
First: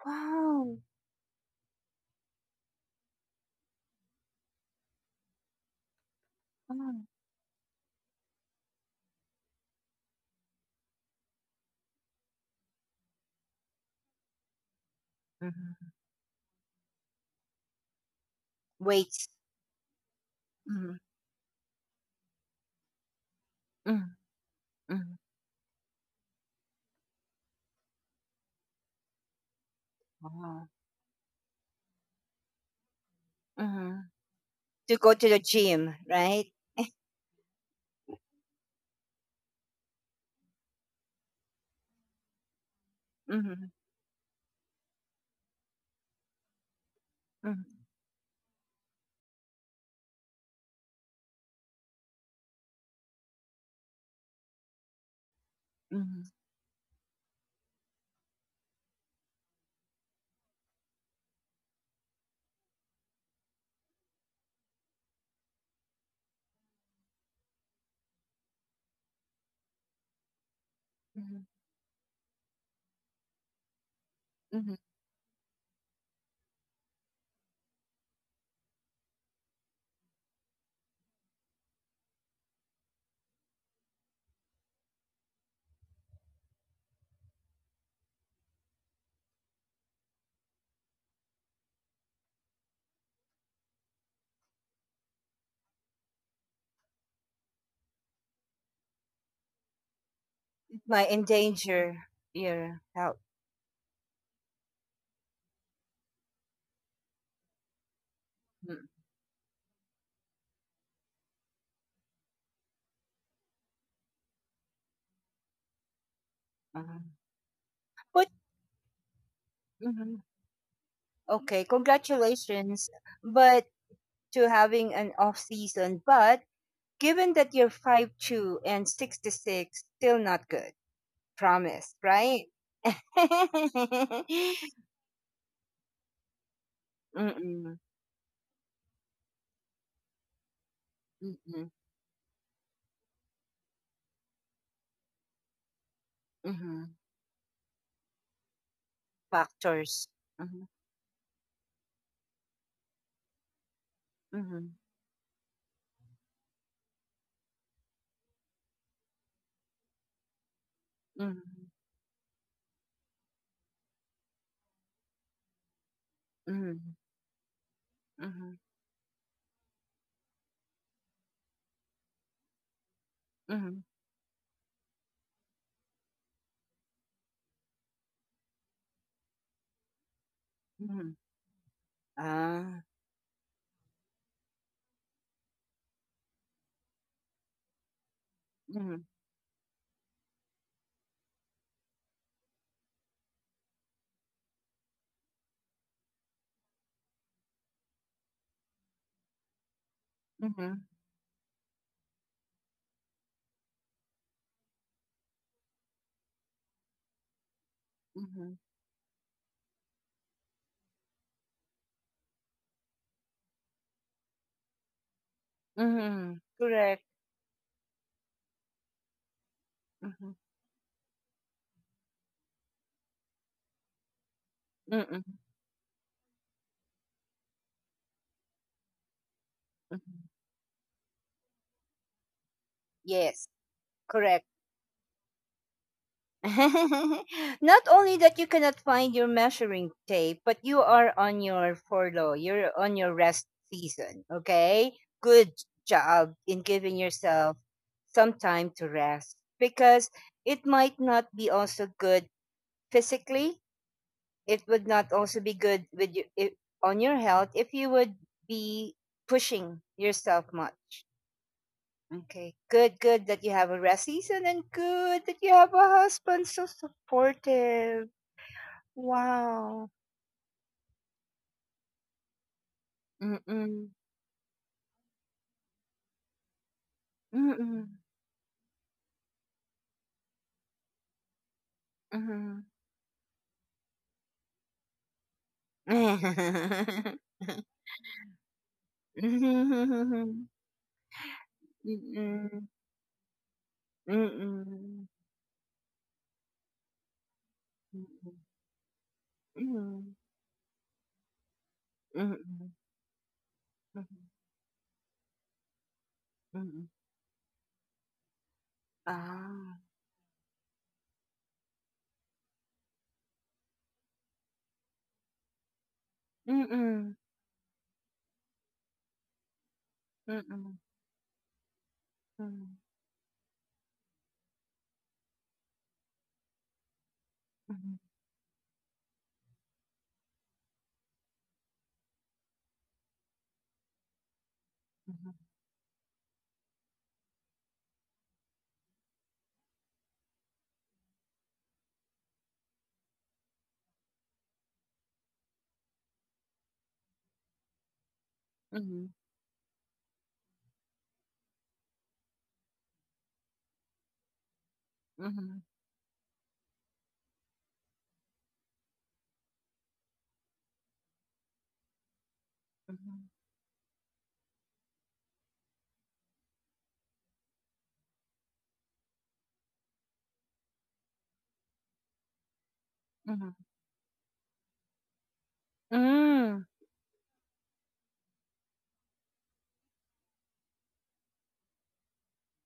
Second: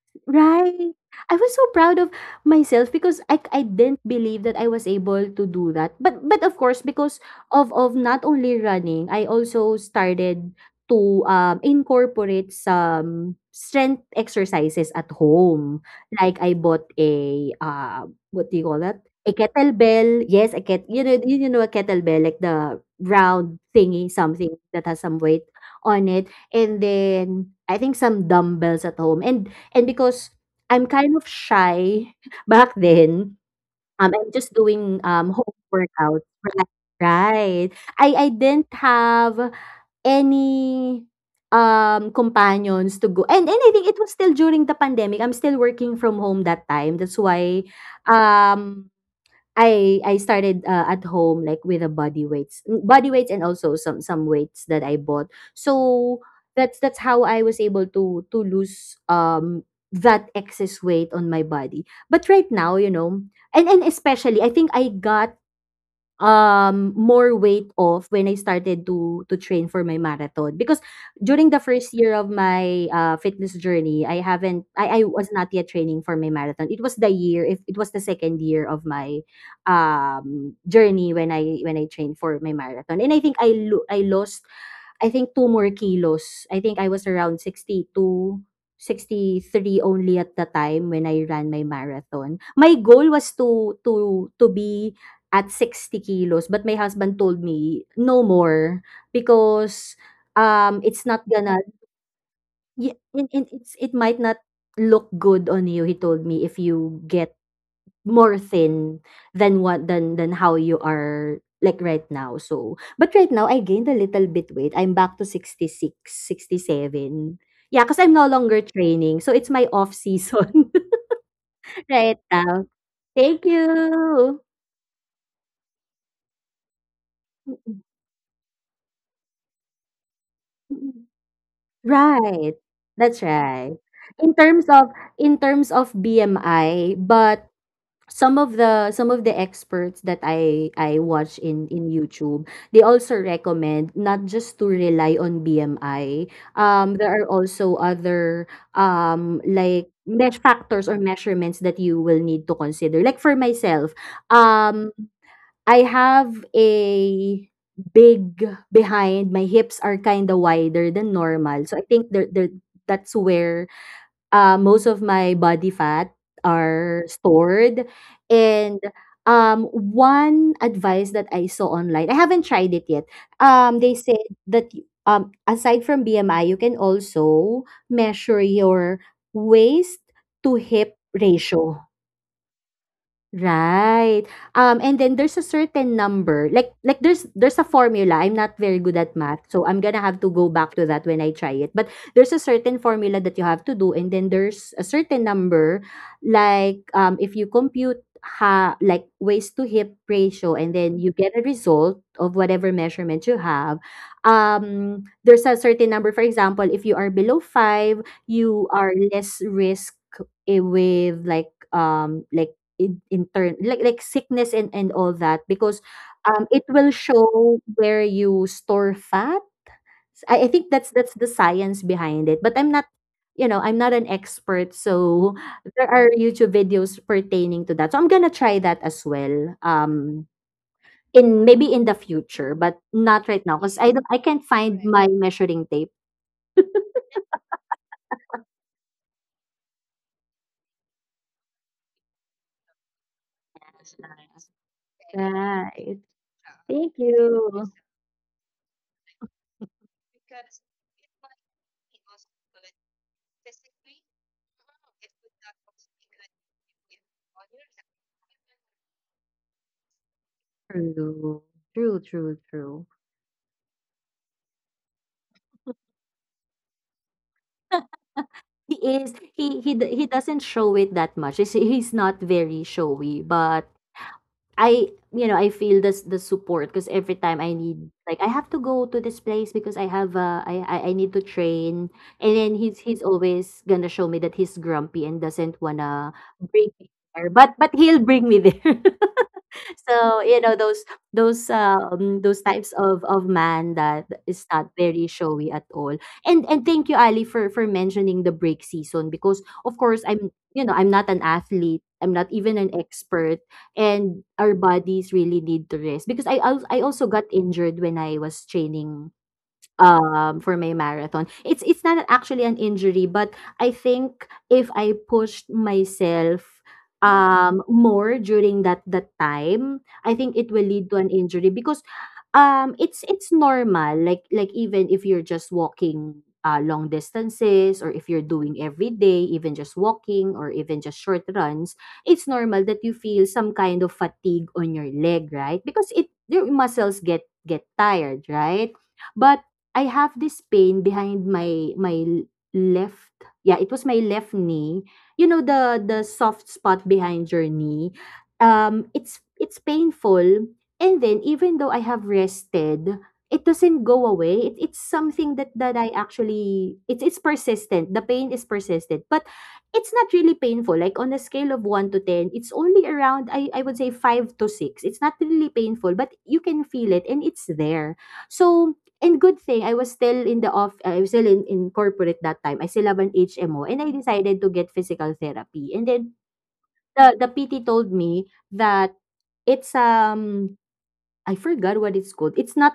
A: wow.
B: Right. I was so proud of myself because I didn't believe that I was able to do that. But of course,
A: Mhm,
B: because of not only running, I also started to incorporate some strength exercises at home.
A: mhm.
B: Like I bought a what do you call that?
A: Weight.
B: A kettlebell. Yes, a ket
A: Mhm,
B: you know a kettlebell, like the round thingy,
A: mhm,
B: something that has
A: mhm.
B: some weight on it, and then I think some dumbbells at home and because
A: Wow.
B: I'm kind of shy *laughs* back then,
A: Mhm.
B: I'm just
A: To
B: doing,
A: go to the
B: home
A: gym,
B: workouts.
A: right?
B: Right, right. I didn't have any, companions to go, and I
A: Mhm,
B: think it was still during the pandemic. I'm still working from home that time. That's why,
A: mhm,
B: um I started at home, like with a body weights, mm, body weights, and also some weights that I bought. So
A: mhm,
B: that's how I was able to lose that excess weight on my body. But right now, you know, and especially I think I got, more weight off when I started to train for my marathon, because
A: mhm,
B: during the first year of my, fitness journey,
A: mhm.
B: I was not yet training for my marathon. It was the year, if it was the second year of my journey when I trained for my marathon. And I think I lost, I think, two more kilos. I think I was around 62, 63 only at the time when I ran my marathon. My goal was to be at 60 kilos, but my husband told me, "No more," because, it's
A: Might
B: not gonna,
A: endanger your
B: yeah,
A: health.
B: and it's it might not look good on you, he told me, if you get more
A: Mm,
B: thin than what than how you are, like, right now. So, but right now I gained a little bit weight. I'm back to sixty six sixty
A: mhm.
B: seven Yeah, because I'm
A: But
B: no longer training. So it's my off
A: mhm.
B: season
A: Okay,
B: *laughs* right now.
A: congratulations,
B: Thank
A: but
B: you.
A: to having an off season. But given that you're 5'2" and 66, still not good. Promise, right?
B: Right. That's right. In terms of
A: *laughs*
B: in terms of BMI. But
A: Mm-mm,
B: some of the experts that I watch
A: mm-mm,
B: in YouTube, they also recommend not just to rely on BMI.
A: mm-hmm.
B: There are also other like
A: Factors.
B: mesh
A: Mm-hmm,
B: factors or measurements that you will need to consider. Like for myself,
A: mm-hmm,
B: um, I have a big behind. My hips are kind of wider than normal,
A: mm-hmm,
B: so I think there there that's where, most of my body fat are stored.
A: mm-hmm,
B: And one advice that I saw online, I haven't tried it yet.
A: mm-hmm, mm-hmm,
B: They said that aside from BMI, you can also measure your waist to hip
A: mm-hmm.
B: ratio.
A: Ah,
B: Right. And then there's a certain number, there's a formula. I'm not very good
A: mm-hmm,
B: at math, so I'm gonna have to go back to that when I try it. But there's a certain formula that you have to do, and then there's a certain number, like, if you compute ha like waist to hip ratio, and
A: mm-hmm,
B: then you get a result of whatever measurement you have. There's a certain number. For example, if you are below five,
A: mm-hmm,
B: you are less risk, with like, in turn like sickness and all that, because
A: mm-hmm.
B: it will
A: Correct.
B: show where you store fat. I think that's the science behind it, but I'm not, you know, I'm not an expert.
A: Mm-hmm.
B: So there are YouTube videos pertaining to that, so I'm gonna try that as well,
A: Mhm.
B: in maybe in the future, but not right
A: Yes,
B: now because I can't
A: correct.
B: find my measuring tape.
A: *laughs* Not only that you cannot find your measuring tape, but you are on your furlough. You're on your rest season. Okay. Good
B: Right.
A: job in
B: Thank
A: giving yourself
B: you.
A: some time to rest because it might not be also good physically. It would not also be good with you, I on your health if you would be pushing yourself much.
B: true
A: Okay.
B: True.
A: Good, good that you have a rest season and good that you have a husband so supportive.
B: He is.
A: Wow.
B: He doesn't show it that much. He's, not very showy, but
A: Mm-mm.
B: I I feel this the support because every time I need,
A: Mm-mm.
B: like, I have to go to this place because I have I need to train, and then
A: Mm-mm.
B: he's always gonna show me that he's grumpy and doesn't wanna bring me there,
A: *laughs*
B: but he'll bring me there. *laughs* So you
A: Mm-mm.
B: know those those
A: Mm-mm.
B: types of man that
A: Mm-mm.
B: is not
A: Mm-mm.
B: very showy at all. And thank you, Ali, for mentioning the break season because of course I'm I'm not an athlete, I'm
A: Mm-mm.
B: not even
A: Mm-mm.
B: an expert, and our bodies really need to rest because I
A: Mm-mm.
B: also got injured when I was training
A: Ah.
B: for my marathon. It's not actually an injury, but I think if I pushed myself
A: Mm-mm.
B: more during that time, I think it will
A: Mm-mm.
B: lead to an injury because it's normal, like, even if you're just walking long distances or
A: Mm-mm.
B: if you're doing every day, even just walking or even just short runs, it's normal that you feel some kind of fatigue on your
A: Mm-mm.
B: leg, right? Because it your muscles get tired, right? But I have this pain behind my left. Yeah, it was my left knee. You know the soft spot behind your knee. Um,
A: Mm-mm.
B: it's it's painful, and then even though I have rested, it doesn't go away. It's
A: Mm-mm.
B: something that
A: Mm-mm.
B: that I actually it's persistent. The pain is persistent, but it's not really painful. Like, on a scale of one to ten, it's only around, I would say, five to six. It's not really painful, but you can feel it and it's there. So. And good thing I was still in the off I was still in, corporate that time. I still have an HMO
A: Mm-mm.
B: and I decided to get physical therapy. And then
A: Mm.
B: the PT told me that it's I forgot what it's called.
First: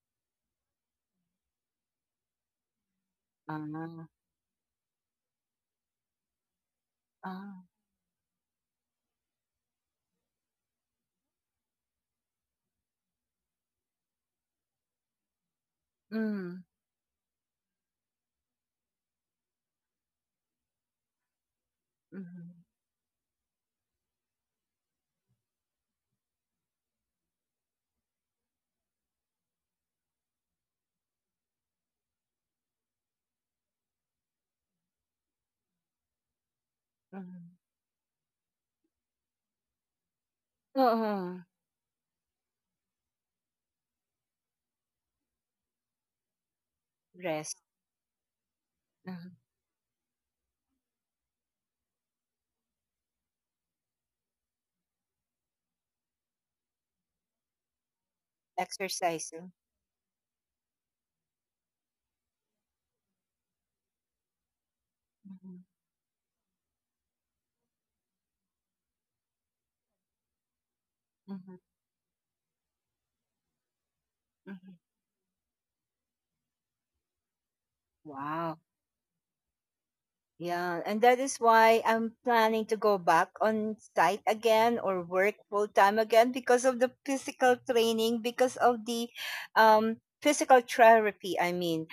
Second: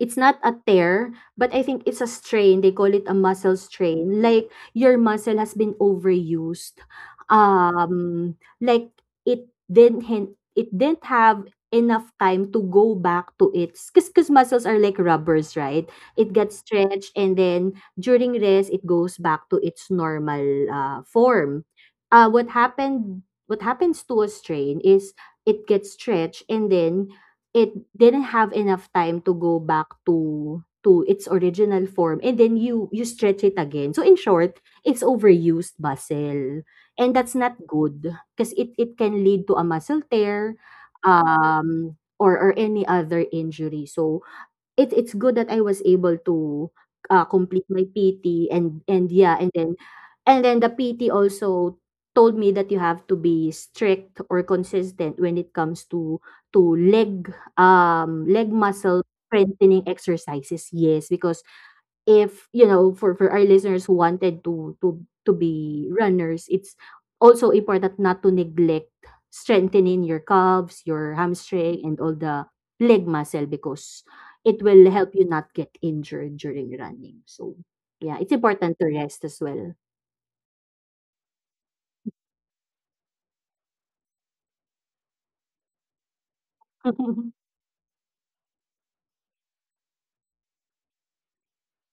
B: It's not a tear, but I think it's a strain. They call it a muscle
A: Ah.
B: strain. Like, your muscle has been overused.
A: Ah.
B: Um like it didn't have enough time to go back to its cause muscles are like rubbers, right? It gets
A: Mm.
B: stretched and then during rest it goes back to its normal form.
A: Mhm,
B: What happens to a strain is it gets stretched and then it didn't have enough time to go back to its original form, and then you stretch it again. So in short, it's overused muscle, and that's
A: mhm.
B: not good because it can lead to a muscle tear
A: Oo,
B: or any other injury. So it's good that I was able to,
A: rest,
B: complete my PT. And
A: mhm,
B: yeah and then and then the PT also told me that you have to be strict or consistent when it comes to to leg leg muscle
A: exercising.
B: strengthening exercises. Yes, because, if you know, for our listeners who wanted to
A: Mhm,
B: be runners, it's also important not to neglect strengthening your calves, your
A: mhm,
B: hamstring, and all the leg muscle, because it
A: mhm.
B: will help you not get injured during running. So yeah, it's
A: Wow.
B: important to rest as well.
A: Yeah, and that is why I'm planning to go back on site again or work full time again because of the
B: *laughs*
A: physical training, because of the physical therapy. I mean,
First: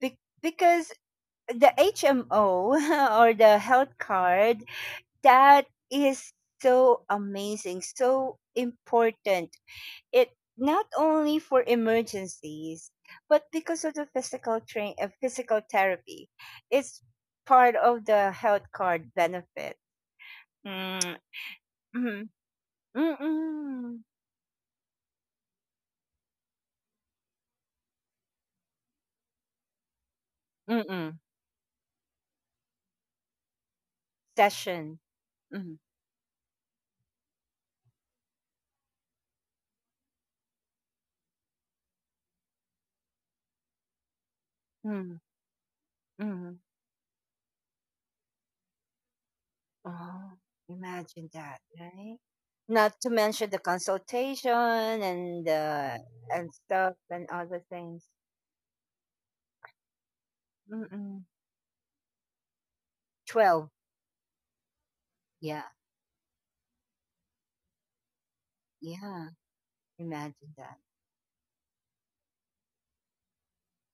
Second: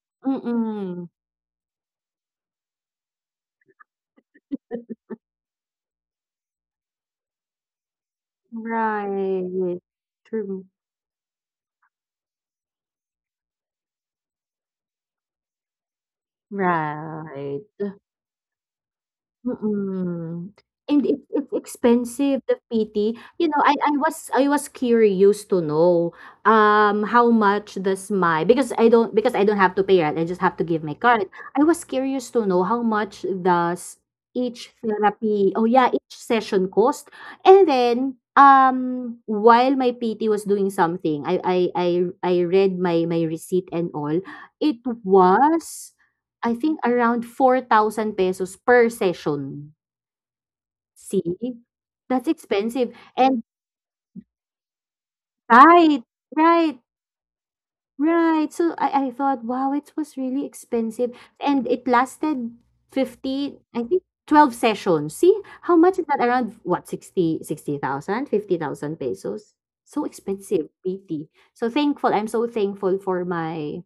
A: Be-
B: Mm.
A: because the HMO *laughs* or the health card
B: *laughs*
A: that is so amazing, so important
B: Right.
A: it
B: True.
A: not only for emergencies but because of the physical therapy it's
B: Right.
A: part of the health card benefit.
B: Mm, and
A: Mm,
B: it's
A: mm,
B: expensive, the
A: mm,
B: PT. You know,
A: mm,
B: I was curious to know, how much does my, because I don't have to pay, right? I just have to
A: mm,
B: give my
A: mm,
B: card. I was curious to know how much does each
A: session,
B: therapy, oh,
A: mm,
B: yeah, each session cost? And then, while my PT was doing something, I read my receipt and all. It
A: mm,
B: was,
A: mm.
B: I think, around 4,000 pesos per session.
A: Oh, imagine that,
B: See?
A: right?
B: That's
A: Not
B: expensive.
A: to mention
B: And
A: the consultation
B: right,
A: and
B: right,
A: stuff and other things.
B: right. So, I thought, wow, it was really expensive.
A: Mm-mm.
B: And it lasted
A: 12
B: 50, I think 12 sessions. See?
A: yeah,
B: How much is that? Around, what, 60 60,000, 50,000
A: yeah,
B: pesos? So
A: imagine that
B: expensive, PT. So thankful. I'm so thankful for my,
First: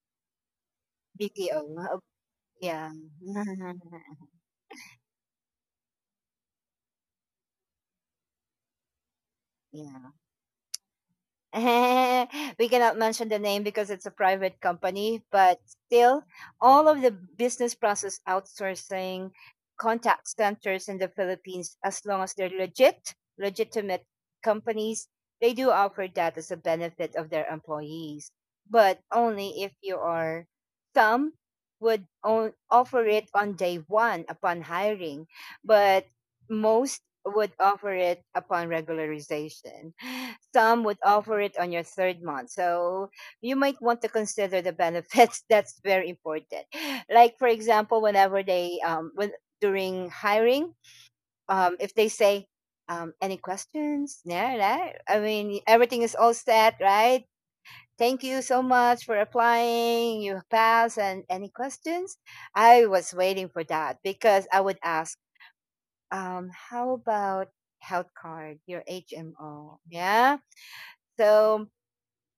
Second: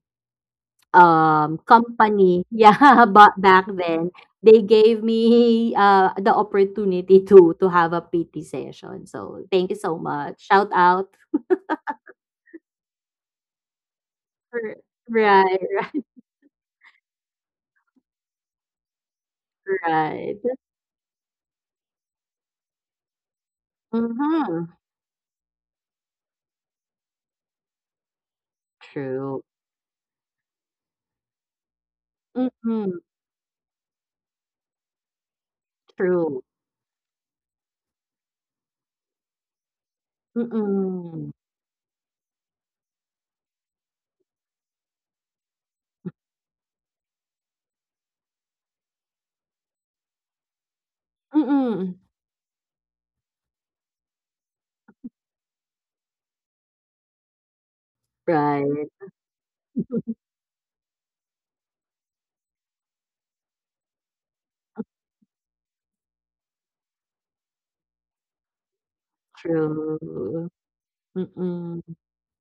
A: bto.
B: company. *laughs*
A: Yeah.
B: Yeah, but back then,
A: *laughs*
B: they gave me, the opportunity to have a PT session. So, thank you so
A: Yeah.
B: much. Shout out
A: *laughs* We cannot mention the name because it's a private
B: for
A: company, but
B: right,
A: still, all of the business process outsourcing
B: *laughs*
A: contact
B: right, right.
A: centers in the Philippines, as long as they're legit, legitimate
B: Mhm.
A: companies, they do offer that as a benefit of their employees, but
B: True.
A: only if you are some would
B: Mm-mm.
A: offer it on day one upon hiring, but
B: True.
A: most would offer it upon regularization. Some would
B: Mm-mm.
A: offer it on your third month. So you might want to consider the benefits. *laughs* That's very important. Like, for example, whenever they, when during hiring, if
B: Mm-mm.
A: they say, any questions? Yeah, right? I mean, everything is all set, right? Thank you so
B: Right.
A: much for
B: *laughs*
A: applying. You pass. And any questions? I was waiting for that because I would ask, how about health card, your HMO? Yeah.
B: True.
A: So
B: Mm-mm.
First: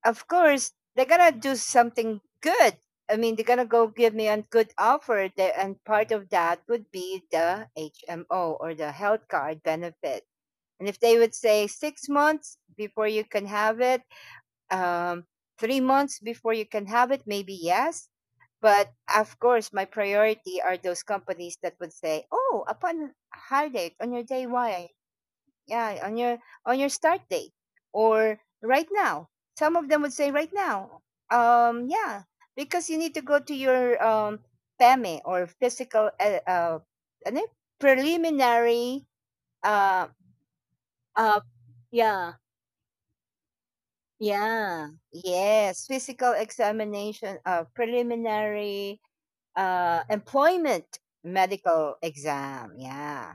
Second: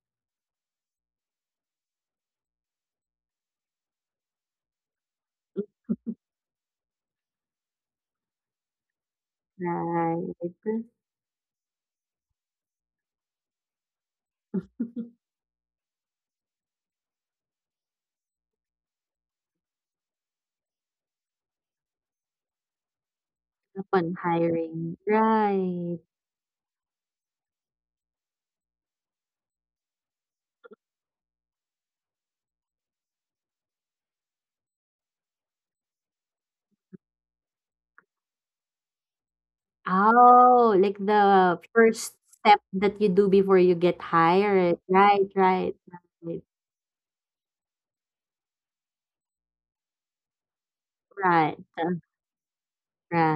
A: of course they're gonna do something good, I mean they're gonna go give me a good offer that, and part of that would be the HMO or the health card benefit,
B: Right.
A: and if they would say 6 months before you can have it, um,
B: *laughs*
A: 3 months before you can have it, maybe yes, but of course my priority are those companies that would say oh upon heartache on
B: Upon
A: your day one.
B: hiring. Right.
A: Yeah, on your start date, or right now, some of them would say right now, yeah, because you need to go to your PEME or physical ano yun? Preliminary uh
B: Oh, like
A: uh
B: the first
A: yeah,
B: step that you do before you get hired.
A: yeah,
B: Right, right,
A: yes, physical
B: right,
A: examination, uh, preliminary employment
B: right,
A: medical exam, yeah.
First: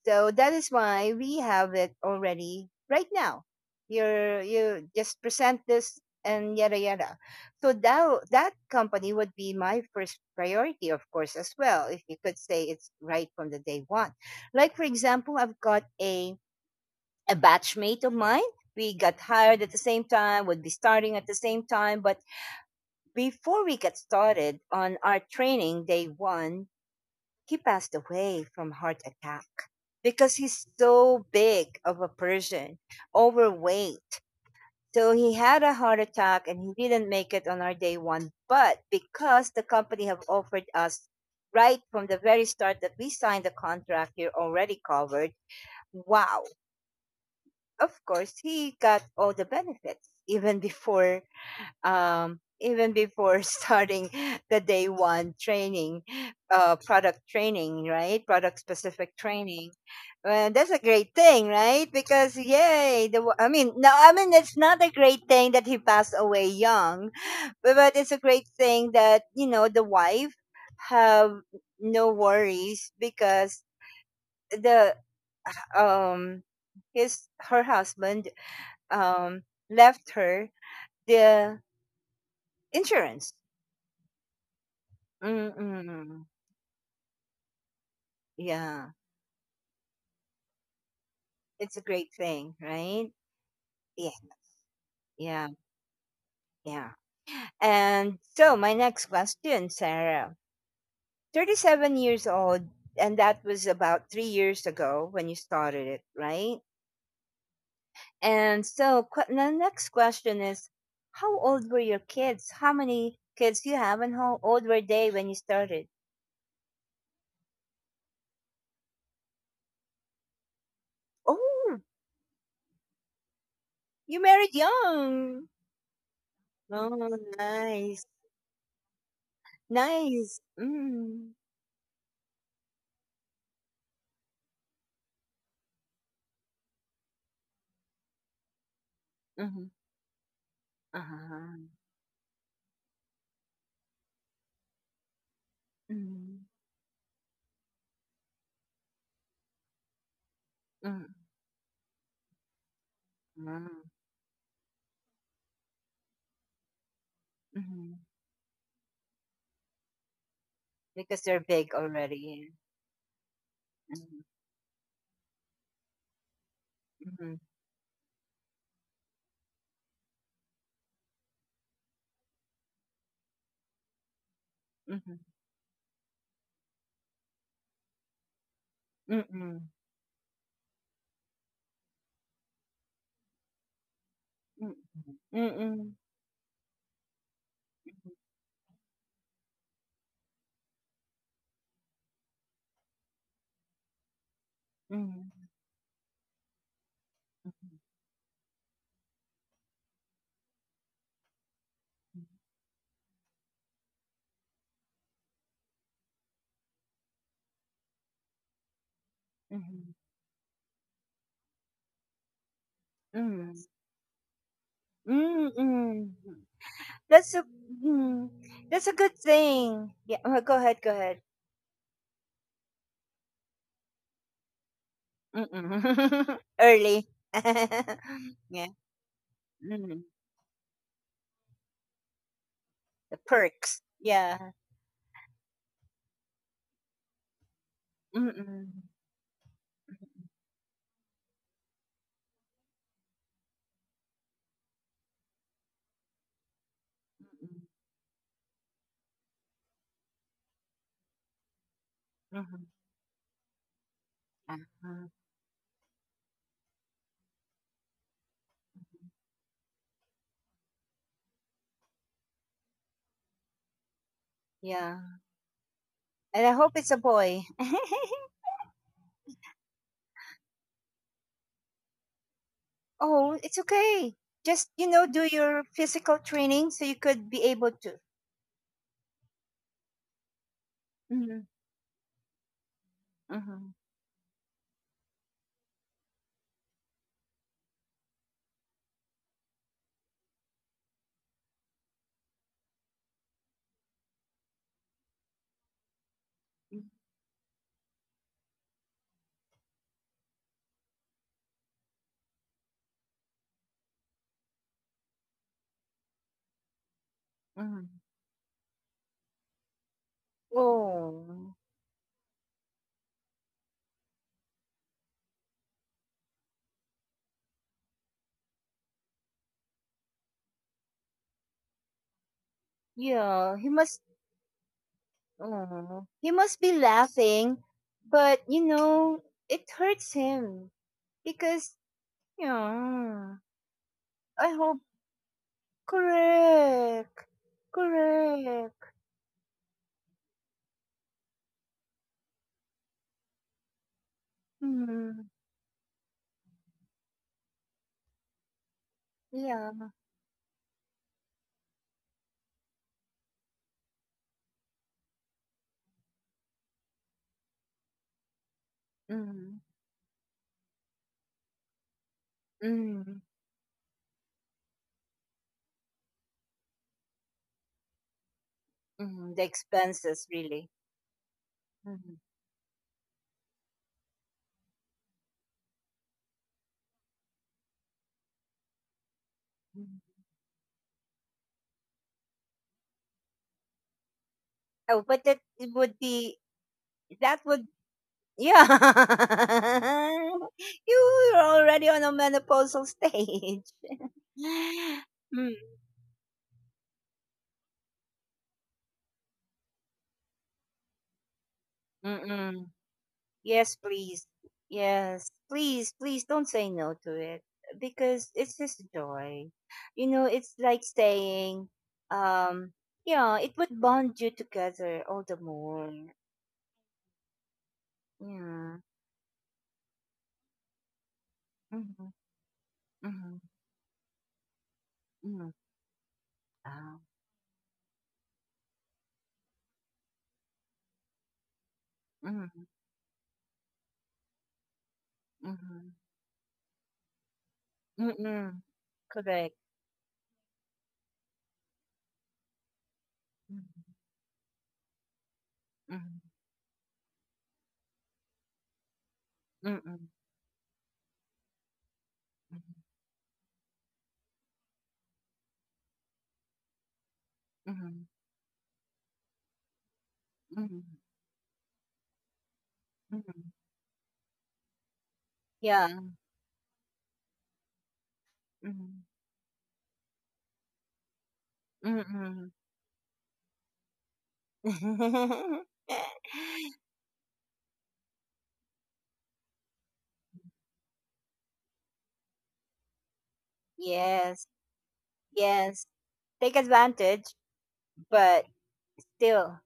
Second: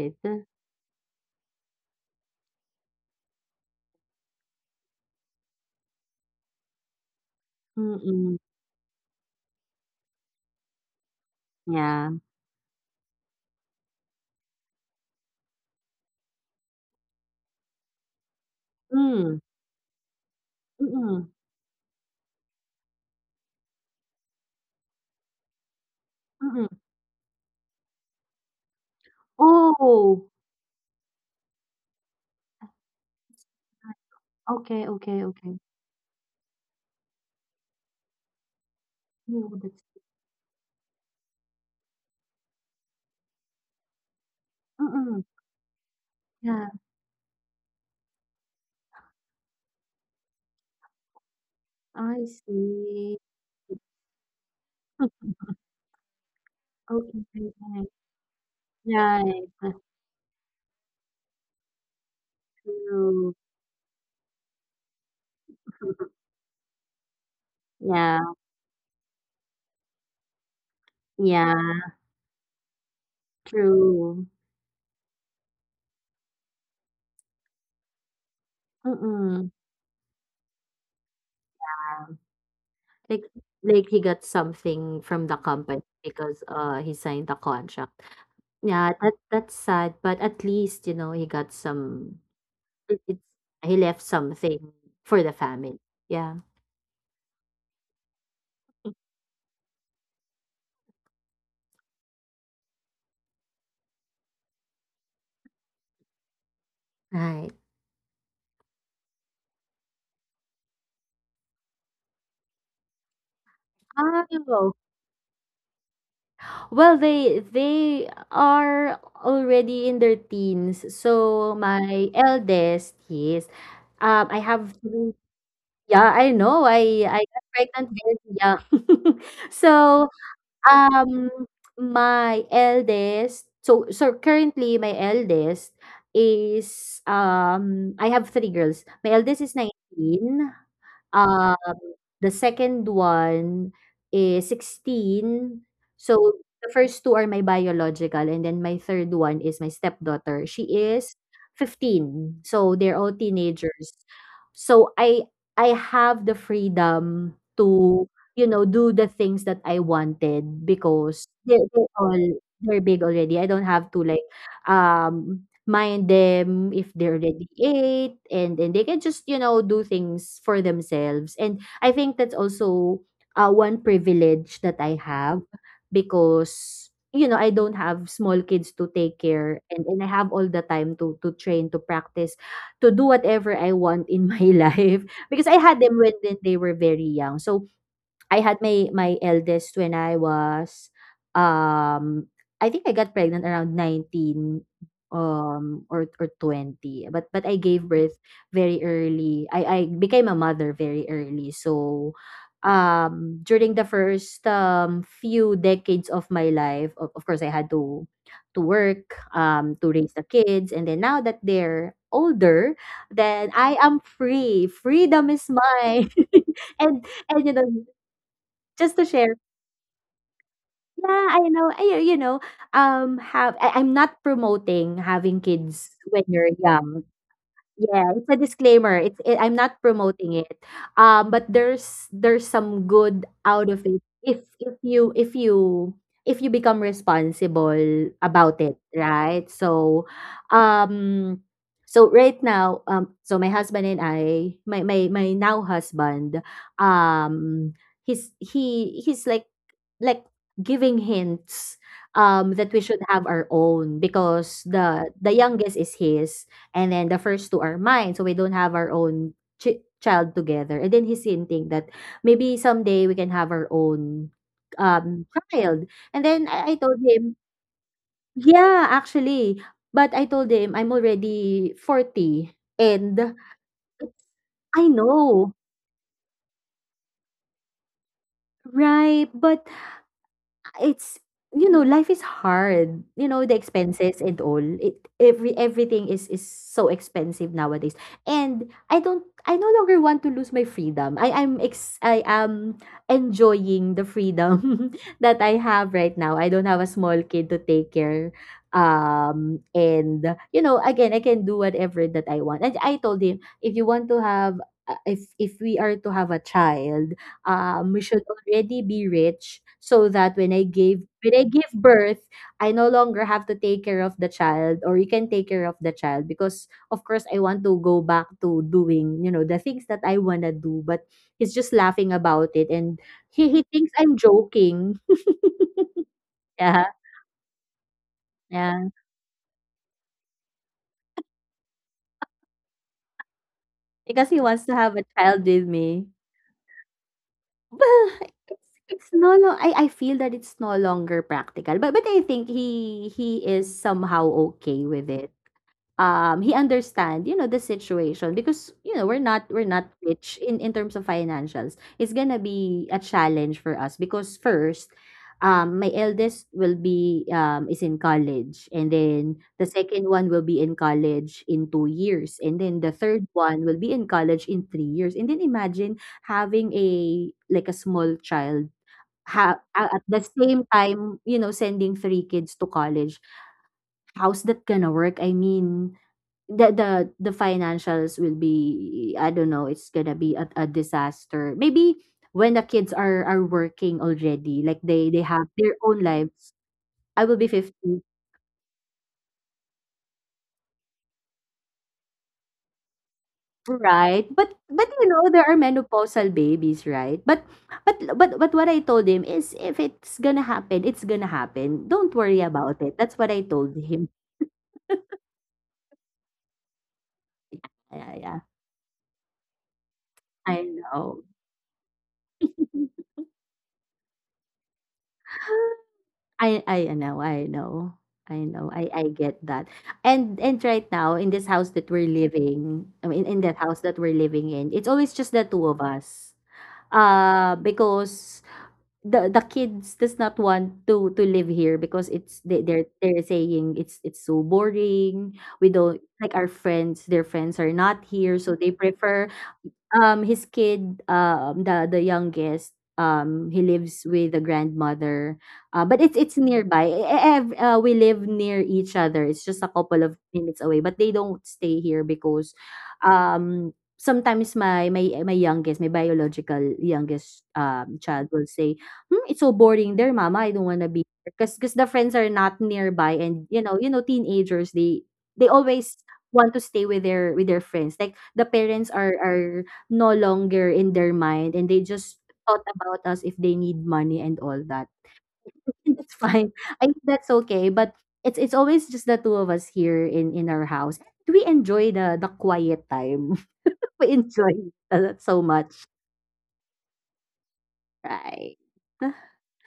A: So that is why we have it already right now. You're you just present this and yada yada. So that
B: Mm-mm.
A: that company would be my first priority, of course, as well. If
B: Yeah.
A: you could say it's right from the day one. Like for example, I've got a batchmate of mine. We got
B: Mm.
A: hired at the same time, would be starting at
B: Mm-mm.
A: the same time. But before we get started on our training day one,
B: Mm-mm.
A: he passed away from heart attack
B: Oh.
A: because he's so big of a person, overweight.
B: Okay,
A: So
B: okay,
A: he
B: okay.
A: had a heart attack and he didn't make it on our day one. But
B: Yeah,
A: because the
B: that's,
A: company have offered us right from the very start that we signed the contract, you're already
B: mm-mm.
A: covered. Wow.
B: Yeah,
A: Of course, he got all the benefits
B: I
A: even
B: see.
A: before *laughs* starting the day
B: Mm,
A: one training,
B: okay,
A: product
B: okay.
A: training, right? Product specific
B: Right,
A: training.
B: that's
A: Well, that's a great thing, right? Because yay,
B: true.
A: I mean, no, I mean it's not a great thing that he
B: *laughs*
A: passed away young, but it's
B: Yeah,
A: a great thing that you know the wife have
B: yeah,
A: no worries because
B: true.
A: the um his her husband um
B: Mm-mm.
A: left her the
B: Like,
A: insurance.
B: he got something from the company
A: Mm-mm.
B: because, uh, he signed the contract. Yeah,
A: Yeah,
B: that that's sad, but at least, you know, he got
A: it's a great
B: some.
A: thing,
B: It,
A: right?
B: it's he left
A: Yeah,
B: something for the
A: yeah,
B: family. Yeah,
A: yeah. And so, my next question, Sarah, 37 years old, and that was about 3 years ago when you started it, right?
B: right.
A: And so, the next question is, how old were your kids? How many kids you have, and how old
B: Oh,
A: were they when you started?
B: well, they are already in their teens. So
A: Oh,
B: my eldest, he is.
A: you
B: I
A: married
B: have three.
A: young.
B: Yeah, I know.
A: Oh,
B: I got pregnant
A: nice,
B: very young. *laughs* So,
A: nice. Mm.
B: um, my eldest, so so currently my eldest is, I have three girls. My eldest is
A: Mm-hmm.
B: 19,
A: Uh-huh.
B: um, the second one is 16. So
A: Mm-hmm.
B: the first two are my biological, and then my third one is my stepdaughter. She is 15. So they're all
A: Mm-hmm.
B: teenagers. So I have the freedom
A: Mhm.
B: to, you know, do the things that I wanted, because
A: Because they're
B: they're,
A: big
B: all
A: already.
B: they're big already. I don't have to,
A: Mhm.
B: like, um, mind them if they're
A: Mhm.
B: already eight, and they can just, you know, do things for themselves. And I think that's also, one privilege that I
A: Mhm.
B: have because, you know, I don't have small kids to take care,
A: Mm-mm.
B: and I have all the time to train, to practice, to do whatever I want in *laughs* my
A: Mm-mm.
B: life, because I had
A: Mm-mm.
B: them when then they were very young. So I had my eldest when I was, um, I think I got pregnant around 19,
A: Mhm.
B: um, or 20 but I
A: Mhm.
B: gave birth very early. I became a mother very early. So, um, during the first, um, few decades of my life, of, course I had to work um, to
A: Mhm.
B: raise the kids, and then now that they're older, then
A: Mm.
B: I am free. Freedom is mine.
A: Mm-mm.
B: *laughs* And
A: That's a
B: you know,
A: mm, that's a
B: just to
A: good
B: share.
A: thing. Yeah, go ahead, go ahead.
B: Yeah, I know. You know, have I'm not promoting having kids when
A: Mm-mm.
B: you're
A: *laughs*
B: young.
A: Early.
B: Yeah, it's
A: *laughs*
B: a
A: Yeah.
B: disclaimer. I'm not
A: Mm.
B: promoting it. But there's some
A: The
B: good out
A: perks.
B: of it, if
A: Yeah.
B: you if you become responsible about
A: Mm-mm.
B: it, right? So, um, so right now, so my husband and I, my now husband,
A: Mm-mm.
B: um, he's like, like giving hints, um,
A: Mhm.
B: that we should have our own, because
A: Uh-huh.
B: the youngest is his, and then the first two are mine. So we don't have our own child together. And then he's hinting that maybe someday we can have our own,
A: Yeah.
B: um, child. And
A: And I
B: then
A: hope
B: I
A: it's a
B: told him,
A: boy. *laughs*
B: yeah, actually, but I told him I'm already 40.
A: Oh,
B: And
A: it's okay. Just, you
B: I
A: know, do
B: know,
A: your physical training so you could be able to.
B: right? But it's,
A: Hmm.
B: you know, life is hard. You know, the
A: Hmm.
B: expenses and all. It, every everything is so expensive nowadays. And I no longer want to lose my freedom. I I'm ex I am enjoying the freedom *laughs* that I have right now. I don't have a small kid to take care. Um, and, you know, again, I can do whatever that I want. And I told him, if you want to have, if we are to have a child,
A: Mm-hmm.
B: we should already be rich so that when I gave when I
A: Oh,
B: give birth, I no longer have to take care of the child, or you can take care of the child, because of course I want to go back to doing, you know, the things that I wanna do. But he's just laughing about it, and
A: yeah.
B: he
A: He
B: thinks
A: must.
B: I'm joking. *laughs*
A: Oh, he must be
B: Yeah.
A: laughing, but you
B: Yeah.
A: know it hurts him because yeah.
B: Because he
A: I
B: wants to
A: hope
B: have a child with me. *laughs*
A: correct,
B: Well, it's,
A: correct.
B: it's no I feel that it's no longer practical. But I think he is somehow okay with it.
A: Mm,
B: He understand, you know, the situation, because you know we're not
A: yeah.
B: rich in terms of financials. It's gonna be a challenge for us because first, my eldest will be is in college, and then the
A: Mm,
B: second one will be in college in 2 years, and then the
A: mm,
B: third one will be in college in 3 years, and then imagine having a like a small child
A: mm, the
B: at the
A: expenses
B: same
A: really.
B: time, you know, sending
A: Mm,
B: three kids to college. How's that gonna work? I mean, the the the financials will be, I don't know, it's
A: mm.
B: gonna be a disaster maybe. When the kids are working already, like
A: Oh,
B: they
A: but that
B: have
A: it
B: their
A: would
B: own
A: be.
B: lives, I will be
A: That would,
B: 50,
A: yeah. *laughs* You're already on a menopausal stage. *laughs*
B: right? But you know, there
A: Mm,
B: are menopausal babies, right? But what I told him is, if it's gonna happen, it's gonna happen, don't worry
A: mm-mm.
B: about it. That's what I told
A: Yes,
B: him.
A: please. Yes, please, please don't say no to it
B: Yeah, yeah,
A: because
B: yeah.
A: it's just joy. You know, it's
B: I
A: like
B: know.
A: saying, um, yeah, it would bond you together all the
B: *laughs*
A: more.
B: I know, I know. I know.
A: Yeah.
B: I get that. And right now in this house that we're
A: Mm-hmm.
B: living, I mean
A: Mm-hmm.
B: in that house that we're living in, it's always just the
A: Mm-hmm.
B: two of us. Because the kids does not want to live here because it's they
A: Mm-hmm.
B: they're they're saying it's so boring. We
A: Mm-hmm.
B: don't like our friends, their friends are not here, so
A: Mm-hmm.
B: they prefer.
A: Correct.
B: His kid, the youngest, he
A: Mm-hmm.
B: lives with the grandmother. But it's
A: Mm-hmm.
B: it's nearby. We live near each other. It's just a
A: Mm,
B: couple
A: mhm,
B: of minutes away. But they don't stay here because, sometimes my youngest, my biological youngest,
A: mhm,
B: child will say, "Hmm, it's so boring there, Mama. I don't
A: mhm,
B: wanna be here." Because the friends are not nearby, and
A: mhm.
B: you know teenagers, they always
A: Yeah.
B: want to stay with their friends. Like the parents
A: Mhm,
B: are no longer in their mind, and they just
A: mhm.
B: thought about us if they need money and all that. *laughs*
A: *laughs*
B: That's fine. I think that's okay. But it's always just the two of us here in our house. We enjoy the quiet time. *laughs* We
A: Yes,
B: enjoy that so much.
A: yes. Take advantage, but
B: Right. *sighs*
A: still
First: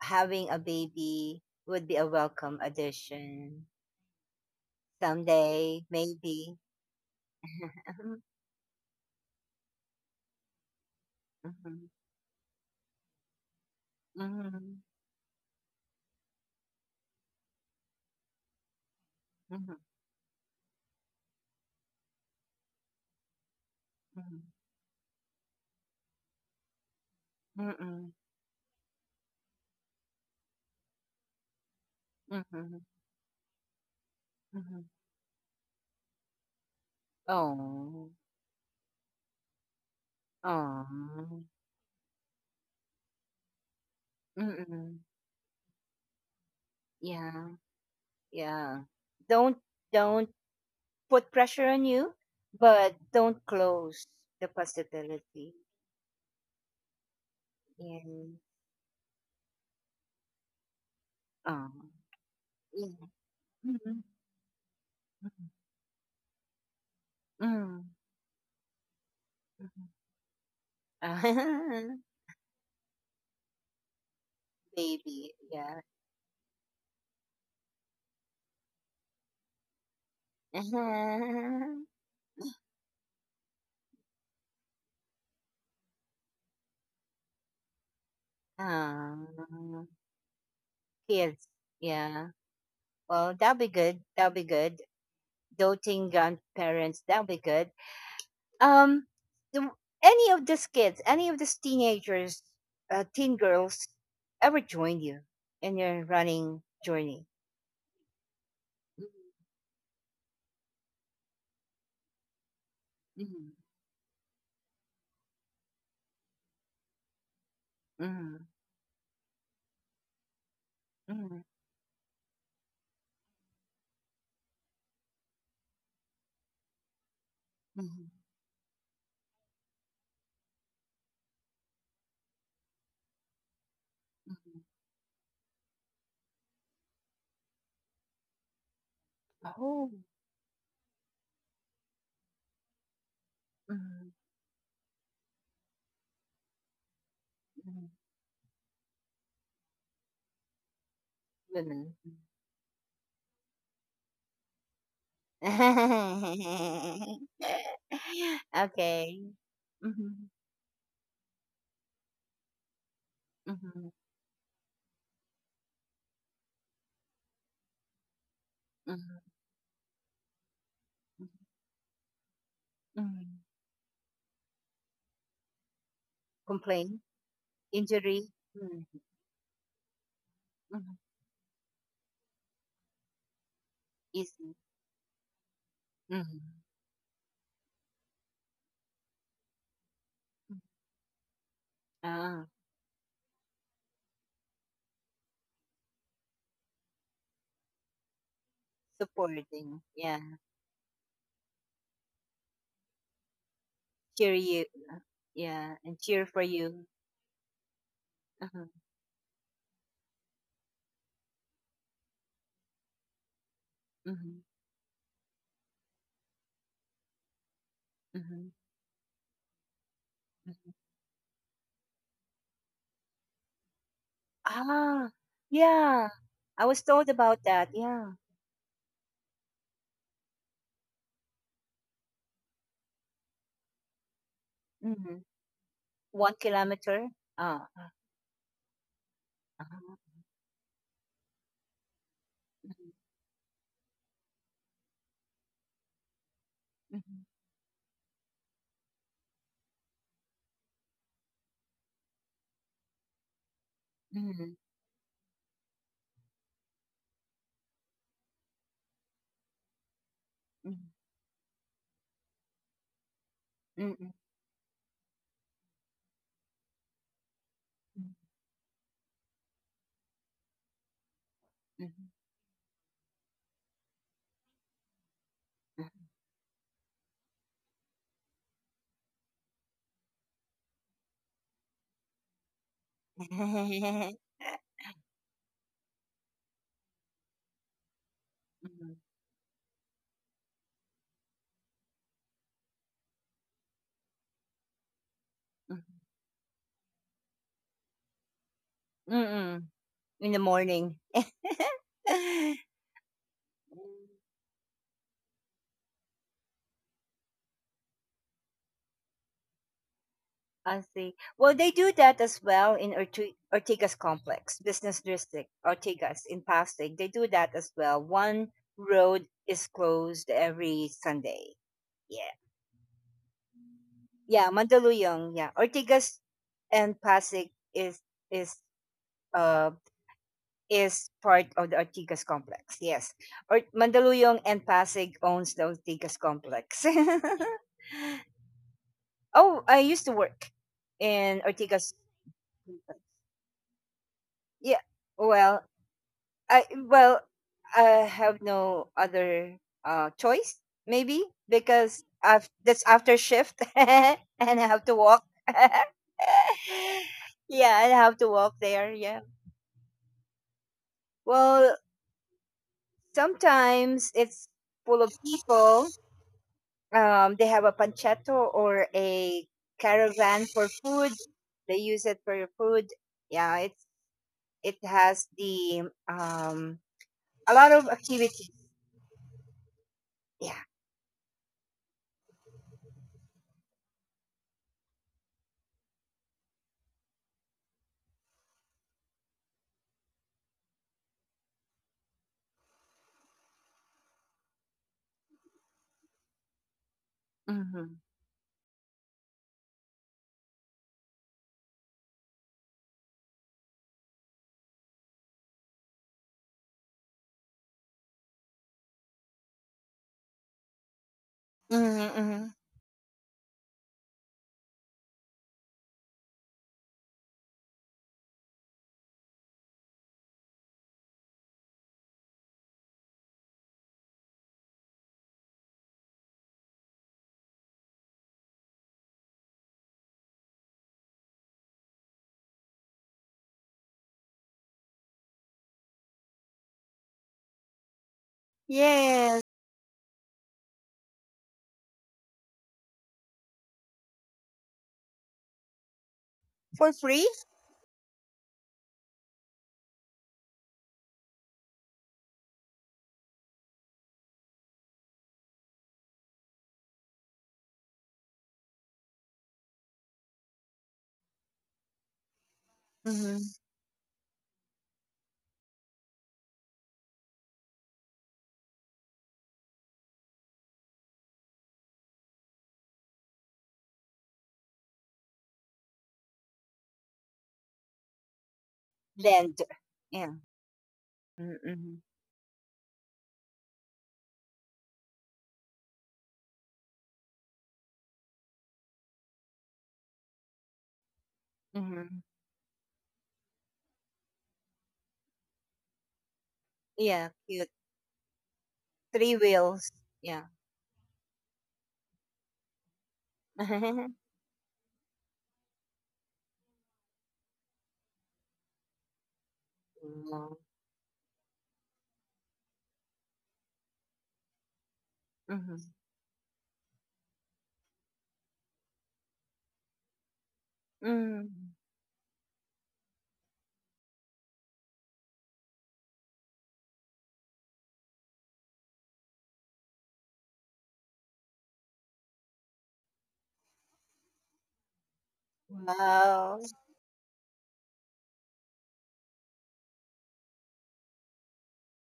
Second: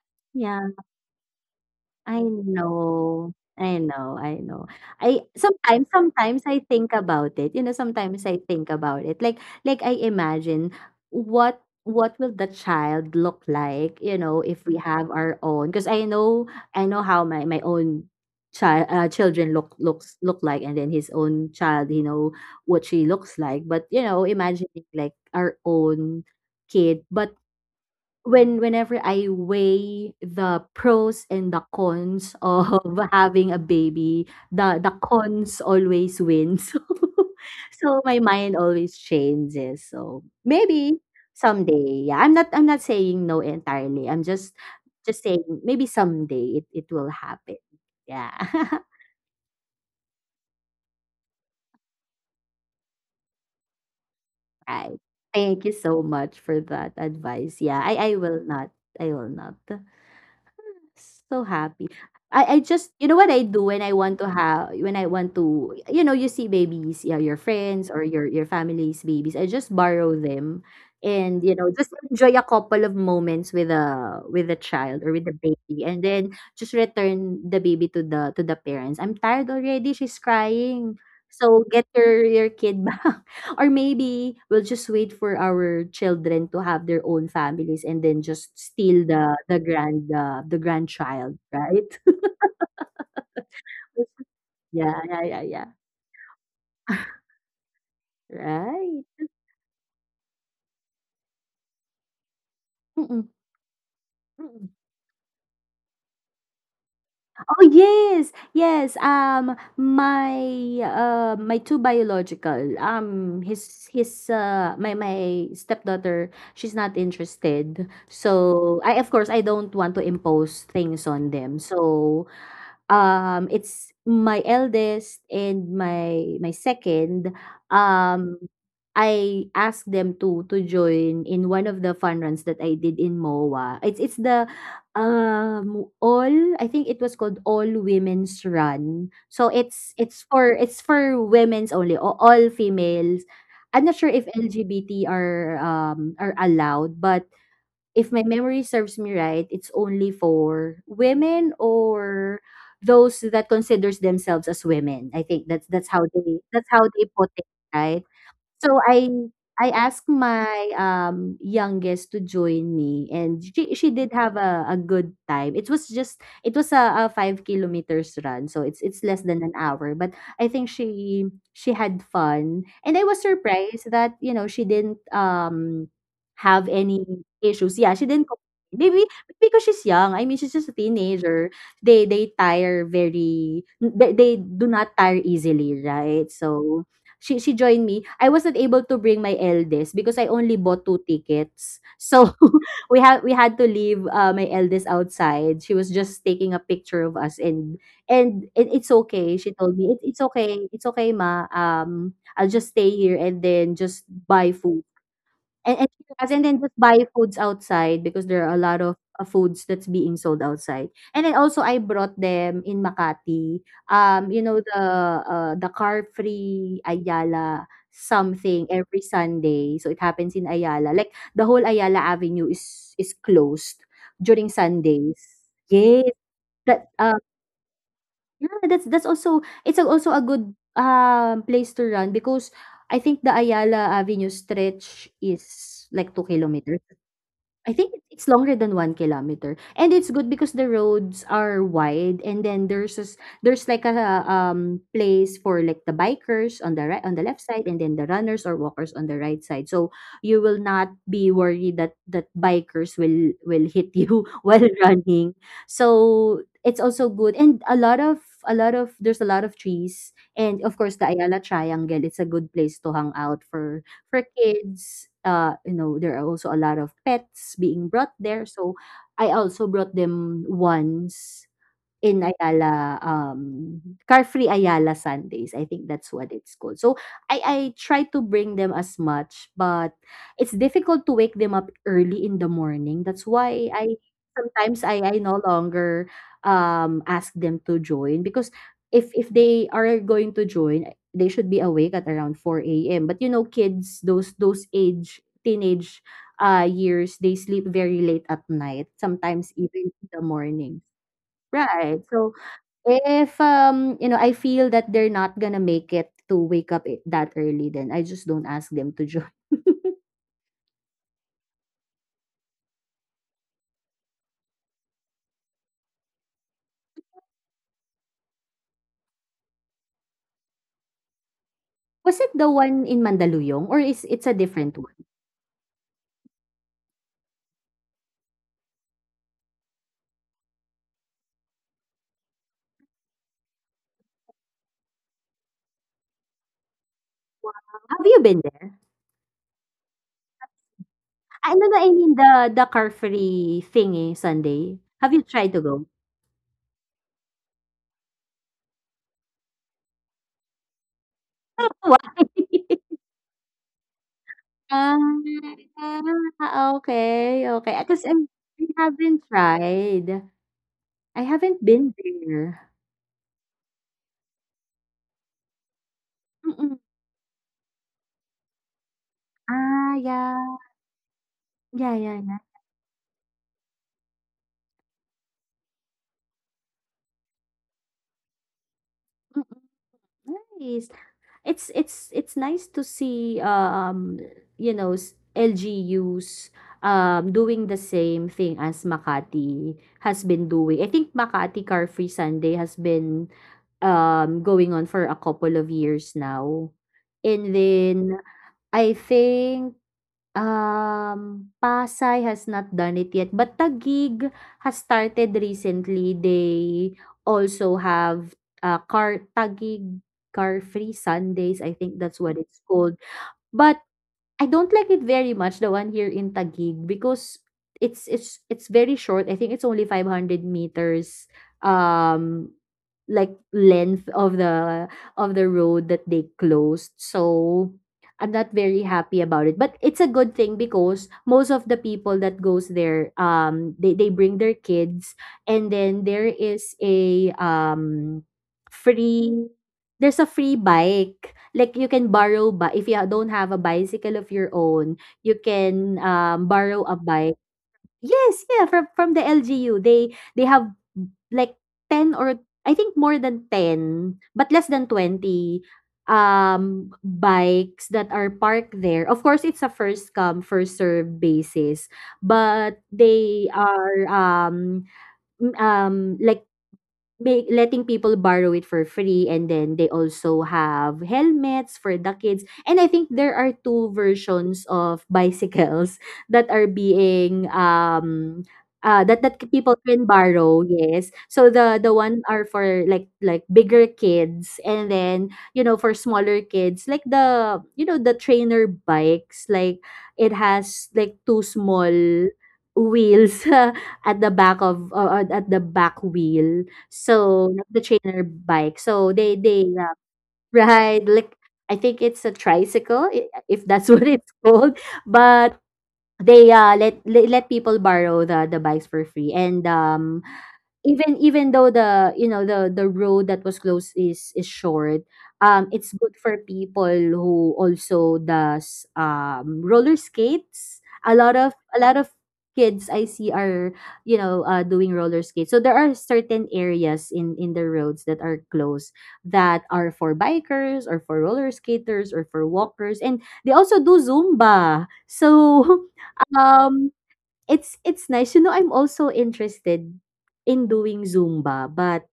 A: having a
B: Yeah.
A: baby would be a
B: I
A: welcome
B: know.
A: addition
B: I know, I know. I
A: someday,
B: sometimes sometimes
A: maybe.
B: I think about it.
A: *laughs*
B: You know, sometimes I think about it. Like I imagine what
A: Mhm,
B: what will the child look like, you know, if we
A: mhm,
B: have our own, because I know how my own child, children
A: mhm,
B: look like, and then his own child, you know, what she looks like. But you know,
A: mhm,
B: imagining like our own kid. But
A: mhm,
B: whenever I weigh the pros and the cons of
A: mhm,
B: *laughs* having a baby, the
A: mhm.
B: the cons always wins. *laughs* So
A: Oh,
B: my mind always changes. So maybe
A: oh,
B: someday. Yeah, I'm not saying no entirely. I'm just
A: mm-mm.
B: just saying maybe someday it will
A: Yeah,
B: happen. Yeah.
A: yeah.
B: *laughs*
A: Don't, don't put pressure on you, but don't close the
B: Right.
A: possibility.
B: Thank you so much for that advice. Yeah, I
A: And
B: will not. I will not. So
A: um,
B: happy. I just,
A: yeah.
B: you know what I do when I
A: Mhm,
B: want to have, when I want
A: mhm,
B: to, you know, you see babies, yeah, your
A: mhm,
B: friends or your family's babies, I just
A: mhm.
B: borrow them and you know, just
A: *laughs*
B: enjoy a couple of moments with a child or with
A: Baby,
B: a
A: yeah.
B: baby, and then just return the baby to the parents. I'm tired already, she's crying, so get
A: *laughs*
B: your kid *laughs* back. Or maybe we'll just wait for our children to have their own families and then just steal
A: Ah,
B: the grand the grandchild,
A: kids,
B: right?
A: yeah. Well, that'll be good.
B: *laughs*
A: That'll be good.
B: Yeah, yeah, yeah, yeah.
A: Doting grandparents, that'll
B: *laughs*
A: be good.
B: Right.
A: Um, do any of these kids, any of these teenagers,
B: Mm-mm.
A: teen girls, ever
B: Mm-mm.
A: join you in your running journey?
B: Oh yes, yes.
A: Mhm,
B: My my two biological. His My stepdaughter. She's not interested.
A: mhm,
B: So I, of course, I don't want to impose things on
A: mhm,
B: them. So it's my eldest and my second,
A: mhm,
B: um, I asked them to join in one of the fun runs that I did in MOA. It's the,
A: mhm.
B: all I think it was called All Women's Run. So it's
A: Oh.
B: it's for it's for women's only, o all females. I'm not sure
A: Mhm,
B: if LGBT are allowed, but
A: mhm.
B: if my memory serves me right, it's only for women
A: Women.
B: or those that considers themselves as women. I think that's how they put it,
A: *laughs*
B: right? So I
A: Okay.
B: I asked
A: Mhm,
B: my, youngest to join me, and she
A: mhm,
B: did have a good time. It was just it was a 5 kilometers run, so it's less
A: mhm,
B: than an hour. But I think she had fun. And I was
A: mhm.
B: surprised that, you know, she didn't, have
A: Complain,
B: any issues. Yeah, she didn't
A: injury,
B: complain.
A: mhm,
B: Maybe because she's young. I mean, she's just a
A: mhm,
B: teenager. They
A: easy.
B: do not tire easily, right?
A: Mhm.
B: So she joined me. I wasn't able to bring my eldest because I only bought two tickets. So
A: Ah,
B: *laughs* we had to leave my eldest outside. She was just taking a picture of us, and it's okay. She told
A: supporting.
B: me it's
A: Yeah.
B: okay. It's okay, ma. I'll just stay here and then just
A: Cheer
B: buy
A: you.
B: food.
A: uh, Yeah,
B: And and
A: and cheer for
B: and then just
A: you.
B: buy foods outside because there are a
A: Uh-huh.
B: lot of, foods that's being sold outside. And then also I brought them in Makati, you
A: Hmm.
B: know, the car free Ayala
A: Hmm.
B: something every Sunday. So it happens in Ayala. Like the whole Ayala Avenue is closed during
A: Ah,
B: Sundays.
A: yeah.
B: Yes,
A: I was
B: that,
A: told
B: uh
A: about that. Yeah.
B: yeah, that's also, a good, place to run, because I think the Ayala Avenue stretch
A: Mhm.
B: is like two
A: 1
B: kilometers.
A: kilometer? Ah,
B: I
A: ah,
B: think it's longer than 1 kilometer, and
A: ah.
B: it's good because the roads are wide, and then
A: Mhm,
B: there's like a place for like the bikers on the
A: mhm,
B: left side, and then the runners or walkers on the right side. So you will not be worried that bikers will hit you *laughs* while running. So it's also good, and a lot of trees, and of
A: mhm,
B: course the Ayala Triangle. It's a good place to hang out for
A: mhm,
B: kids, you know, there are also a lot of pets being
A: mhm,
B: brought there. So I also brought them once
A: mhm,
B: in Ayala, car free Ayala Sundays. I think
A: mhm.
B: that's what it's called. So I try to bring them as much, but it's difficult to wake them up early in the morning. That's why I
A: *laughs*
B: sometimes I no longer ask them to join, because if they are going to join, they should be awake at around four a.m. But you know, kids, those age teenage years, they sleep very late at night. Sometimes
A: Mm,
B: even in the
A: in the
B: morning.
A: morning.
B: Right. So.
A: *laughs*
B: If, you
A: Mm,
B: know, I feel that they're not gonna make it to wake up it that early, then I just don't ask them to join. *laughs*
A: I see. Well, they do that as well in Ortigas Complex, Business District, Ortigas in Pasig. They do that as well. One road is closed every Sunday.
B: Was
A: Yeah.
B: it the one in Mandaluyong or is it's a
A: Yeah,
B: different one?
A: Mandaluyong, yeah. Ortigas and Pasig is uh is part of the Ortigas complex. Yes. Or Mandaluyong and Pasig owns the Ortigas complex.
B: Have you been there?
A: *laughs* Oh, I used to work in
B: I No, no, I
A: Ortigas
B: mean the Car
A: complex.
B: Free thingy Sunday.
A: Yeah.
B: Have you tried
A: Well,
B: to go?
A: I well, I have no other choice maybe
B: *laughs*
A: because
B: Why?
A: I've that's after shift *laughs* and I have to
B: Ah,
A: walk. *laughs*
B: ah, okay.
A: Yeah,
B: Okey.
A: I
B: Ah, 'cause
A: have
B: I
A: to walk there. Yeah.
B: haven't tried. I haven't
A: Well,
B: been there.
A: sometimes it's full of people.
B: Mm.
A: They have a panchetto or a
B: Ah,
A: caravan
B: yeah.
A: for food. They
B: Yeah,
A: use it
B: yeah, yeah.
A: for food. Yeah, it's it has the a lot of activities.
B: Mm,
A: Yeah.
B: nice. It's nice to see, you know, s LGUs, doing the same thing as Makati has been doing. I think Makati Car Free Sunday has been, going on for a couple of years now. And
A: Mm-hmm.
B: then I think Pasay has not done it yet, but Taguig has started recently. They also have, car Taguig Car Free Sundays, I think that's what
A: Mm-hmm.
B: it's called. But I don't like it very much, the one here in Taguig, because it's very short. I think it's only 500 meters um like length of the road that they closed. So I'm not very happy about it. But it's a good thing because most of the people that goes there, they bring their kids, and then there is a
A: Yes,
B: free there's a free bike, like you can borrow. But if you ha don't have a bicycle of your own, you can, borrow
A: for
B: a
A: free?
B: bike. Yes, yeah, from the LGU. They have like 10, or I think more than 10, but less than 20 bikes that are parked there. Of course, it's a first come, first serve basis, but
A: Mm-hmm.
B: they are like make letting people borrow it for free, and then they also have helmets for the kids. And I think there are two versions of bicycles *laughs* that are being that
A: Lend.
B: people can
A: Yeah.
B: borrow. Yes, so the
A: Mm-hmm.
B: one are for like bigger kids, and then you know, for smaller kids, like the, you know, the trainer bikes, like it has like two
A: Mm-hmm.
B: small wheels *laughs* at the back of, or at the back wheel.
A: Yeah,
B: So,
A: cute.
B: not the trainer bike. So
A: Three
B: they
A: wheels. Yeah.
B: ride like, I think it's a tricycle, if that's *laughs* what
A: *laughs*
B: it's called. But they let people borrow the bikes for free and
A: Wow.
B: even though the you know the road that was closed is short.
A: Mm-hmm.
B: It's good for people who also does roller skates. a lot of
A: Mm-hmm.
B: a lot of kids I see are doing roller skates, so there are certain areas in the roads that are closed, that are for bikers or for roller skaters or for walkers. And they also do Zumba so *laughs*
A: Wow.
B: um it's nice, you know. I'm also interested in doing Zumba, but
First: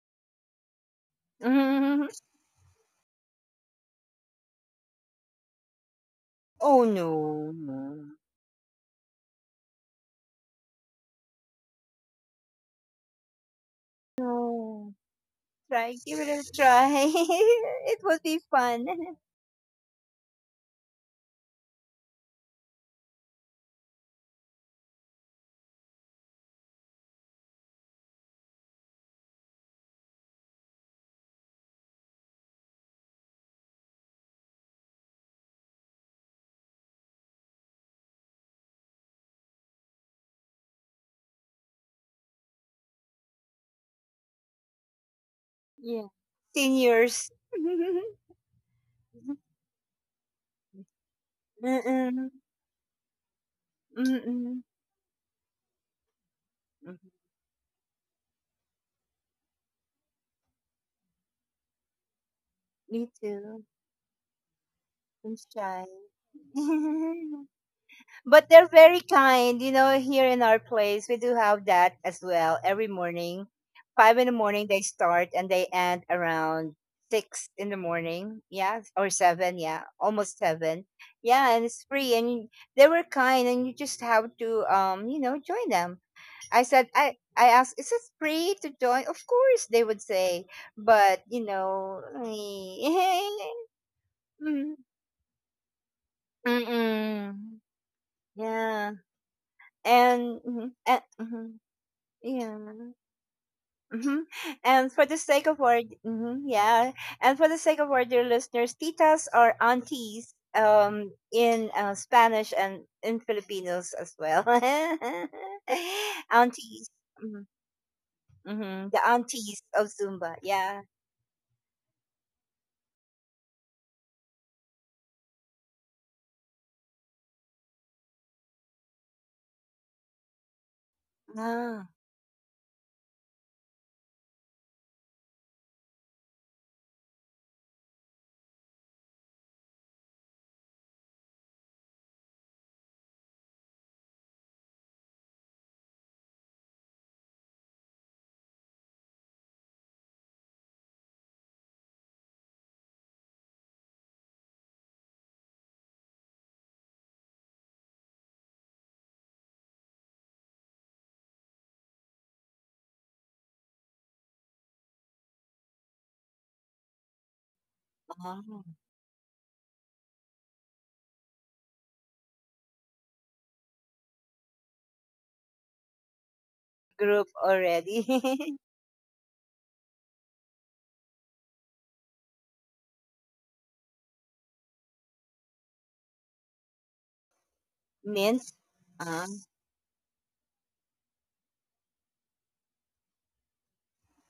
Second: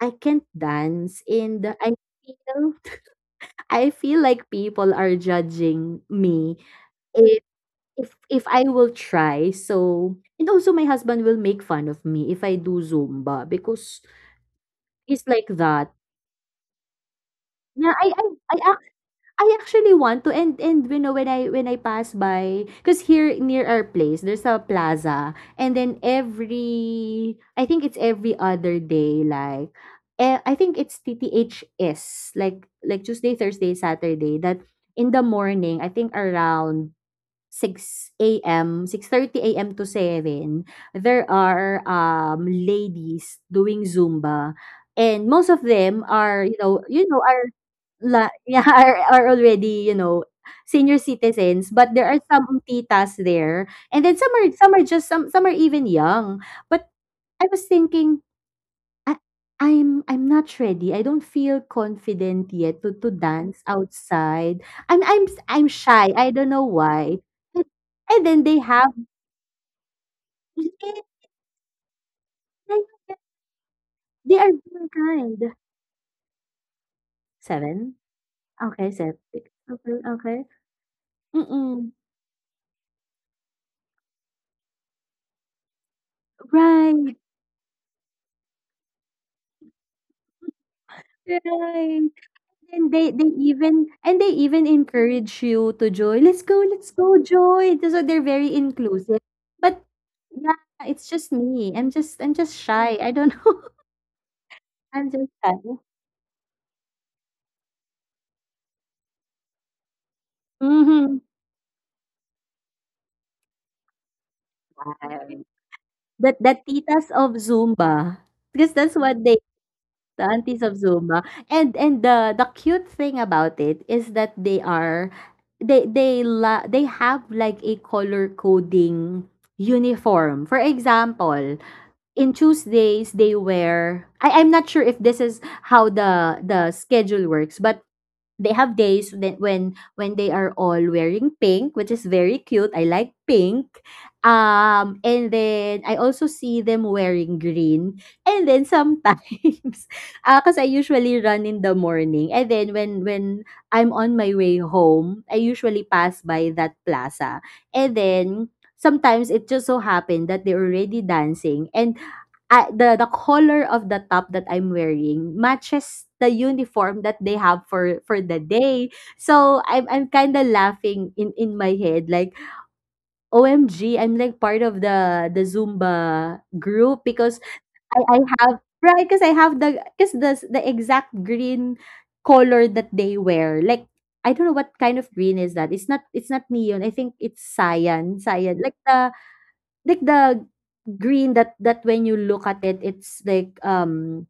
B: I can't dance and
A: Mm-hmm.
B: feel I feel like people are judging me
A: Oh
B: if
A: no,
B: if
A: no.
B: if I will try. So, and also my husband will make fun of me if I do Zumba, because
A: No.
B: he's like that.
A: Try, give it a try. *laughs*
B: Yeah,
A: It
B: I
A: would
B: I
A: be
B: I
A: fun. *laughs*
B: I actually want to, and you know, when I pass by, because here near our place there's a plaza. And then every, I think it's every other day, like I think it's TTHS, like Tuesday Thursday Saturday, that in the morning I think around 6 a.m., 6:30 a.m. to 7, there are ladies doing Zumba. And most of them
A: Yeah.
B: are you know
A: Seniors. *laughs*
B: la *laughs* yeah, are already, you know, senior citizens,
A: Mm-mm.
B: but there are
A: Mm-mm.
B: some titas there, and then
A: Mm-hmm.
B: some are just some are even young. But
A: Mm-hmm.
B: I was thinking, I, I'm not ready. I don't feel confident yet to
A: Me
B: dance
A: too.
B: outside, and
A: I'm
B: I'm
A: shy.
B: shy. I don't know why.
A: *laughs*
B: And, then
A: But
B: they
A: they're
B: have,
A: very kind. You know, here in
B: *laughs*
A: our
B: they
A: place, we do have that as well
B: they
A: every morning. Five in the
B: are
A: morning, they
B: very
A: start and
B: kind.
A: they end around six in the
B: Seven.
A: morning. Yeah,
B: Okay,
A: or
B: seven. Six.
A: seven. Yeah,
B: Okay,
A: almost
B: okay.
A: seven. Yeah, and it's
B: Mm-mm.
A: free. They were kind, and you just have to, you know, join them.
B: Right,
A: I asked, is it free to join? Of course, they would say. But, you know,
B: right.
A: *laughs*
B: And they even
A: mm,
B: encourage you to join. Let's go,
A: mm-mm.
B: join. So they're very
A: Yeah.
B: inclusive. But
A: And,
B: yeah,
A: mhm, and
B: it's just
A: mhm.
B: me. I'm just,
A: Yeah.
B: shy. I don't know.
A: Hmm.
B: *laughs*
A: And for
B: I'm
A: the
B: just
A: sake
B: shy.
A: of our mhm, yeah, and for the sake of our dear listeners, titas are aunties
B: Mm-hmm.
A: in Spanish and in Filipinos as well. *laughs*
B: That the
A: Aunties.
B: titas of
A: Mm-hmm.
B: Zumba. Because
A: Mm-hmm,
B: that's
A: the
B: what they,
A: aunties of
B: the
A: Zumba.
B: aunties of
A: Yeah.
B: Zumba. And the cute thing about it is that they are, they have like a color coding uniform. For example,
A: Ah,
B: in Tuesdays they wear, I I'm not sure if this is how the schedule works, but they have days that when they are all wearing pink, which is very cute. I like pink. And then I also see them wearing green, and then sometimes, *laughs* because I usually run in the morning, and then when I'm on my way home, I usually pass by that plaza. And then sometimes it just so happened that they're already dancing, and the color of the top that I'm wearing matches the uniform that they have for the
A: ah.
B: day. So I'm kind of laughing in my head, like, O M, am like part of the Zumba group.
A: Group
B: Because
A: already.
B: I have
A: *laughs*
B: right, because I have the, because the exact green color that they wear, like, I don't know what kind of green is that. It's not, it's not neon. I think it's cyan.
A: Mint.
B: Cyan. Like the,
A: Uh,
B: like the green that when you look at it, it's like,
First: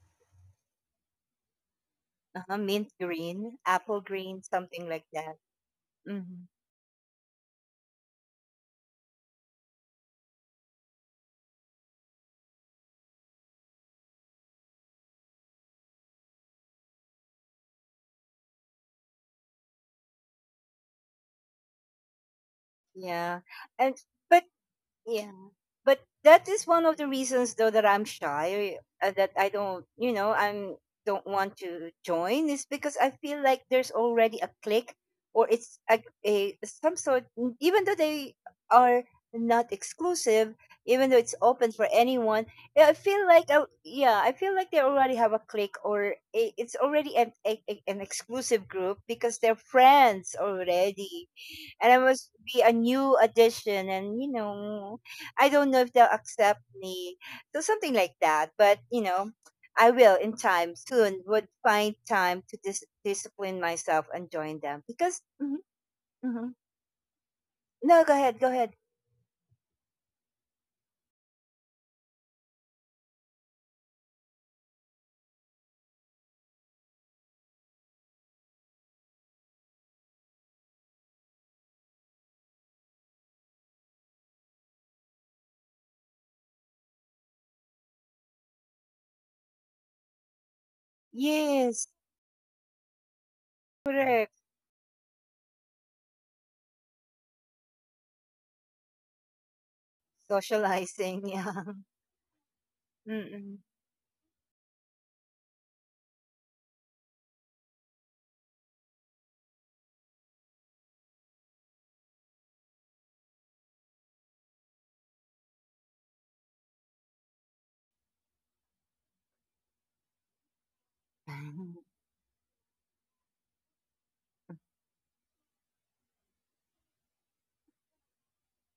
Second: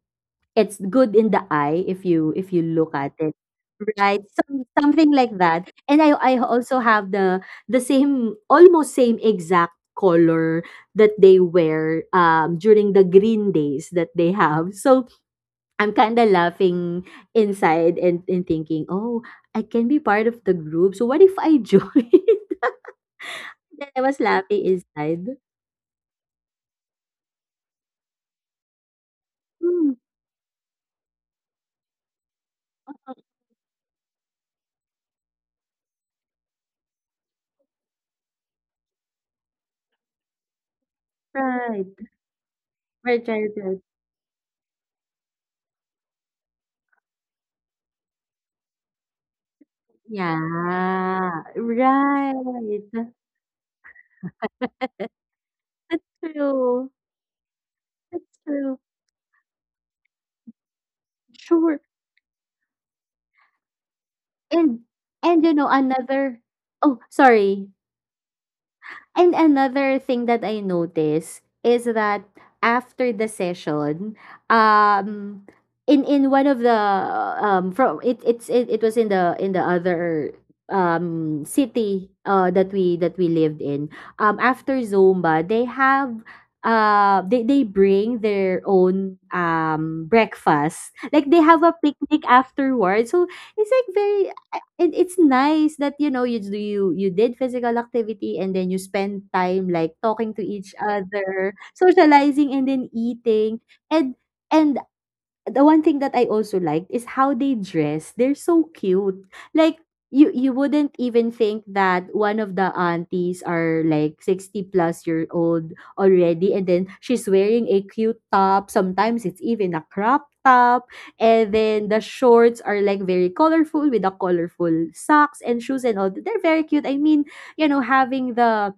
B: it's good in the eye if you
A: mint
B: look at it.
A: green, apple
B: Right,
A: green,
B: some,
A: something like
B: something
A: that.
B: like that. And I
A: Hmm.
B: also have the same, almost same exact color that they wear during the green days that they have. So I'm kind of laughing inside, and, thinking, "Oh, I can be part of the group. So what if I join?" *laughs*
A: Yeah.
B: Then
A: And
B: I was
A: but
B: laughing
A: yeah.
B: inside.
A: but that is one of the reasons though that I'm shy that I don't
B: Hmm,
A: you know I'm don't want to join is because I feel like there's already a clique or it's a some sort even though they are not exclusive even though it's open for
B: right.
A: anyone. Yeah, I
B: For
A: feel like I,
B: childhood.
A: yeah I feel like they already have a clique or it's already an exclusive group because they're friends
B: Yeah,
A: already and I
B: right.
A: must be a new addition and you know
B: *laughs*
A: I don't know if
B: That's
A: they'll accept
B: true.
A: me. So something like
B: That's
A: that.
B: true.
A: But you know, I will in time soon would
B: Sure.
A: find time to discipline myself and join
B: And
A: them because
B: and you
A: mhm,
B: know another
A: mhm.
B: oh sorry,
A: No, go ahead, go ahead.
B: Another thing that I noticed is that after the session, um, in one of the, from it it's it, it was in the, other city that we, lived in. After Zumba, they have, they bring their own breakfast, like they have a
A: Yes,
B: picnic afterwards. So it's like very,
A: correct.
B: I, and it's nice that, you know, you do, you did physical activity and then you spend time, like, talking to each
A: Socializing,
B: other,
A: yeah. *laughs*
B: socializing, and then eating.
A: Mm-mm.
B: And and the one thing that I also liked is how they dress. They're so cute. Like, you wouldn't even think that one of the aunties are like 60 plus year old already, and then she's wearing a cute top. Sometimes it's even a crop top, and then the
A: *laughs*
B: shorts are like very colorful, with the colorful socks and shoes and all. They're very cute. I mean, you know, having the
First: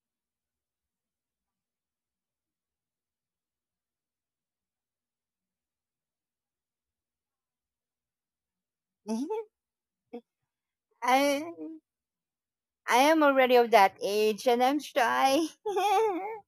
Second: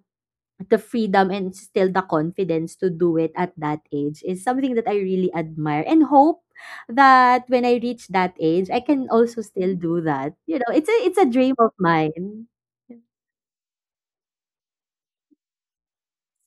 B: freedom and still the confidence to do it at that age is something that I really admire, and hope that when I reach that age I can also still do that. You know, it's a
A: I
B: dream of mine.
A: I am already of that age and I'm shy. *laughs*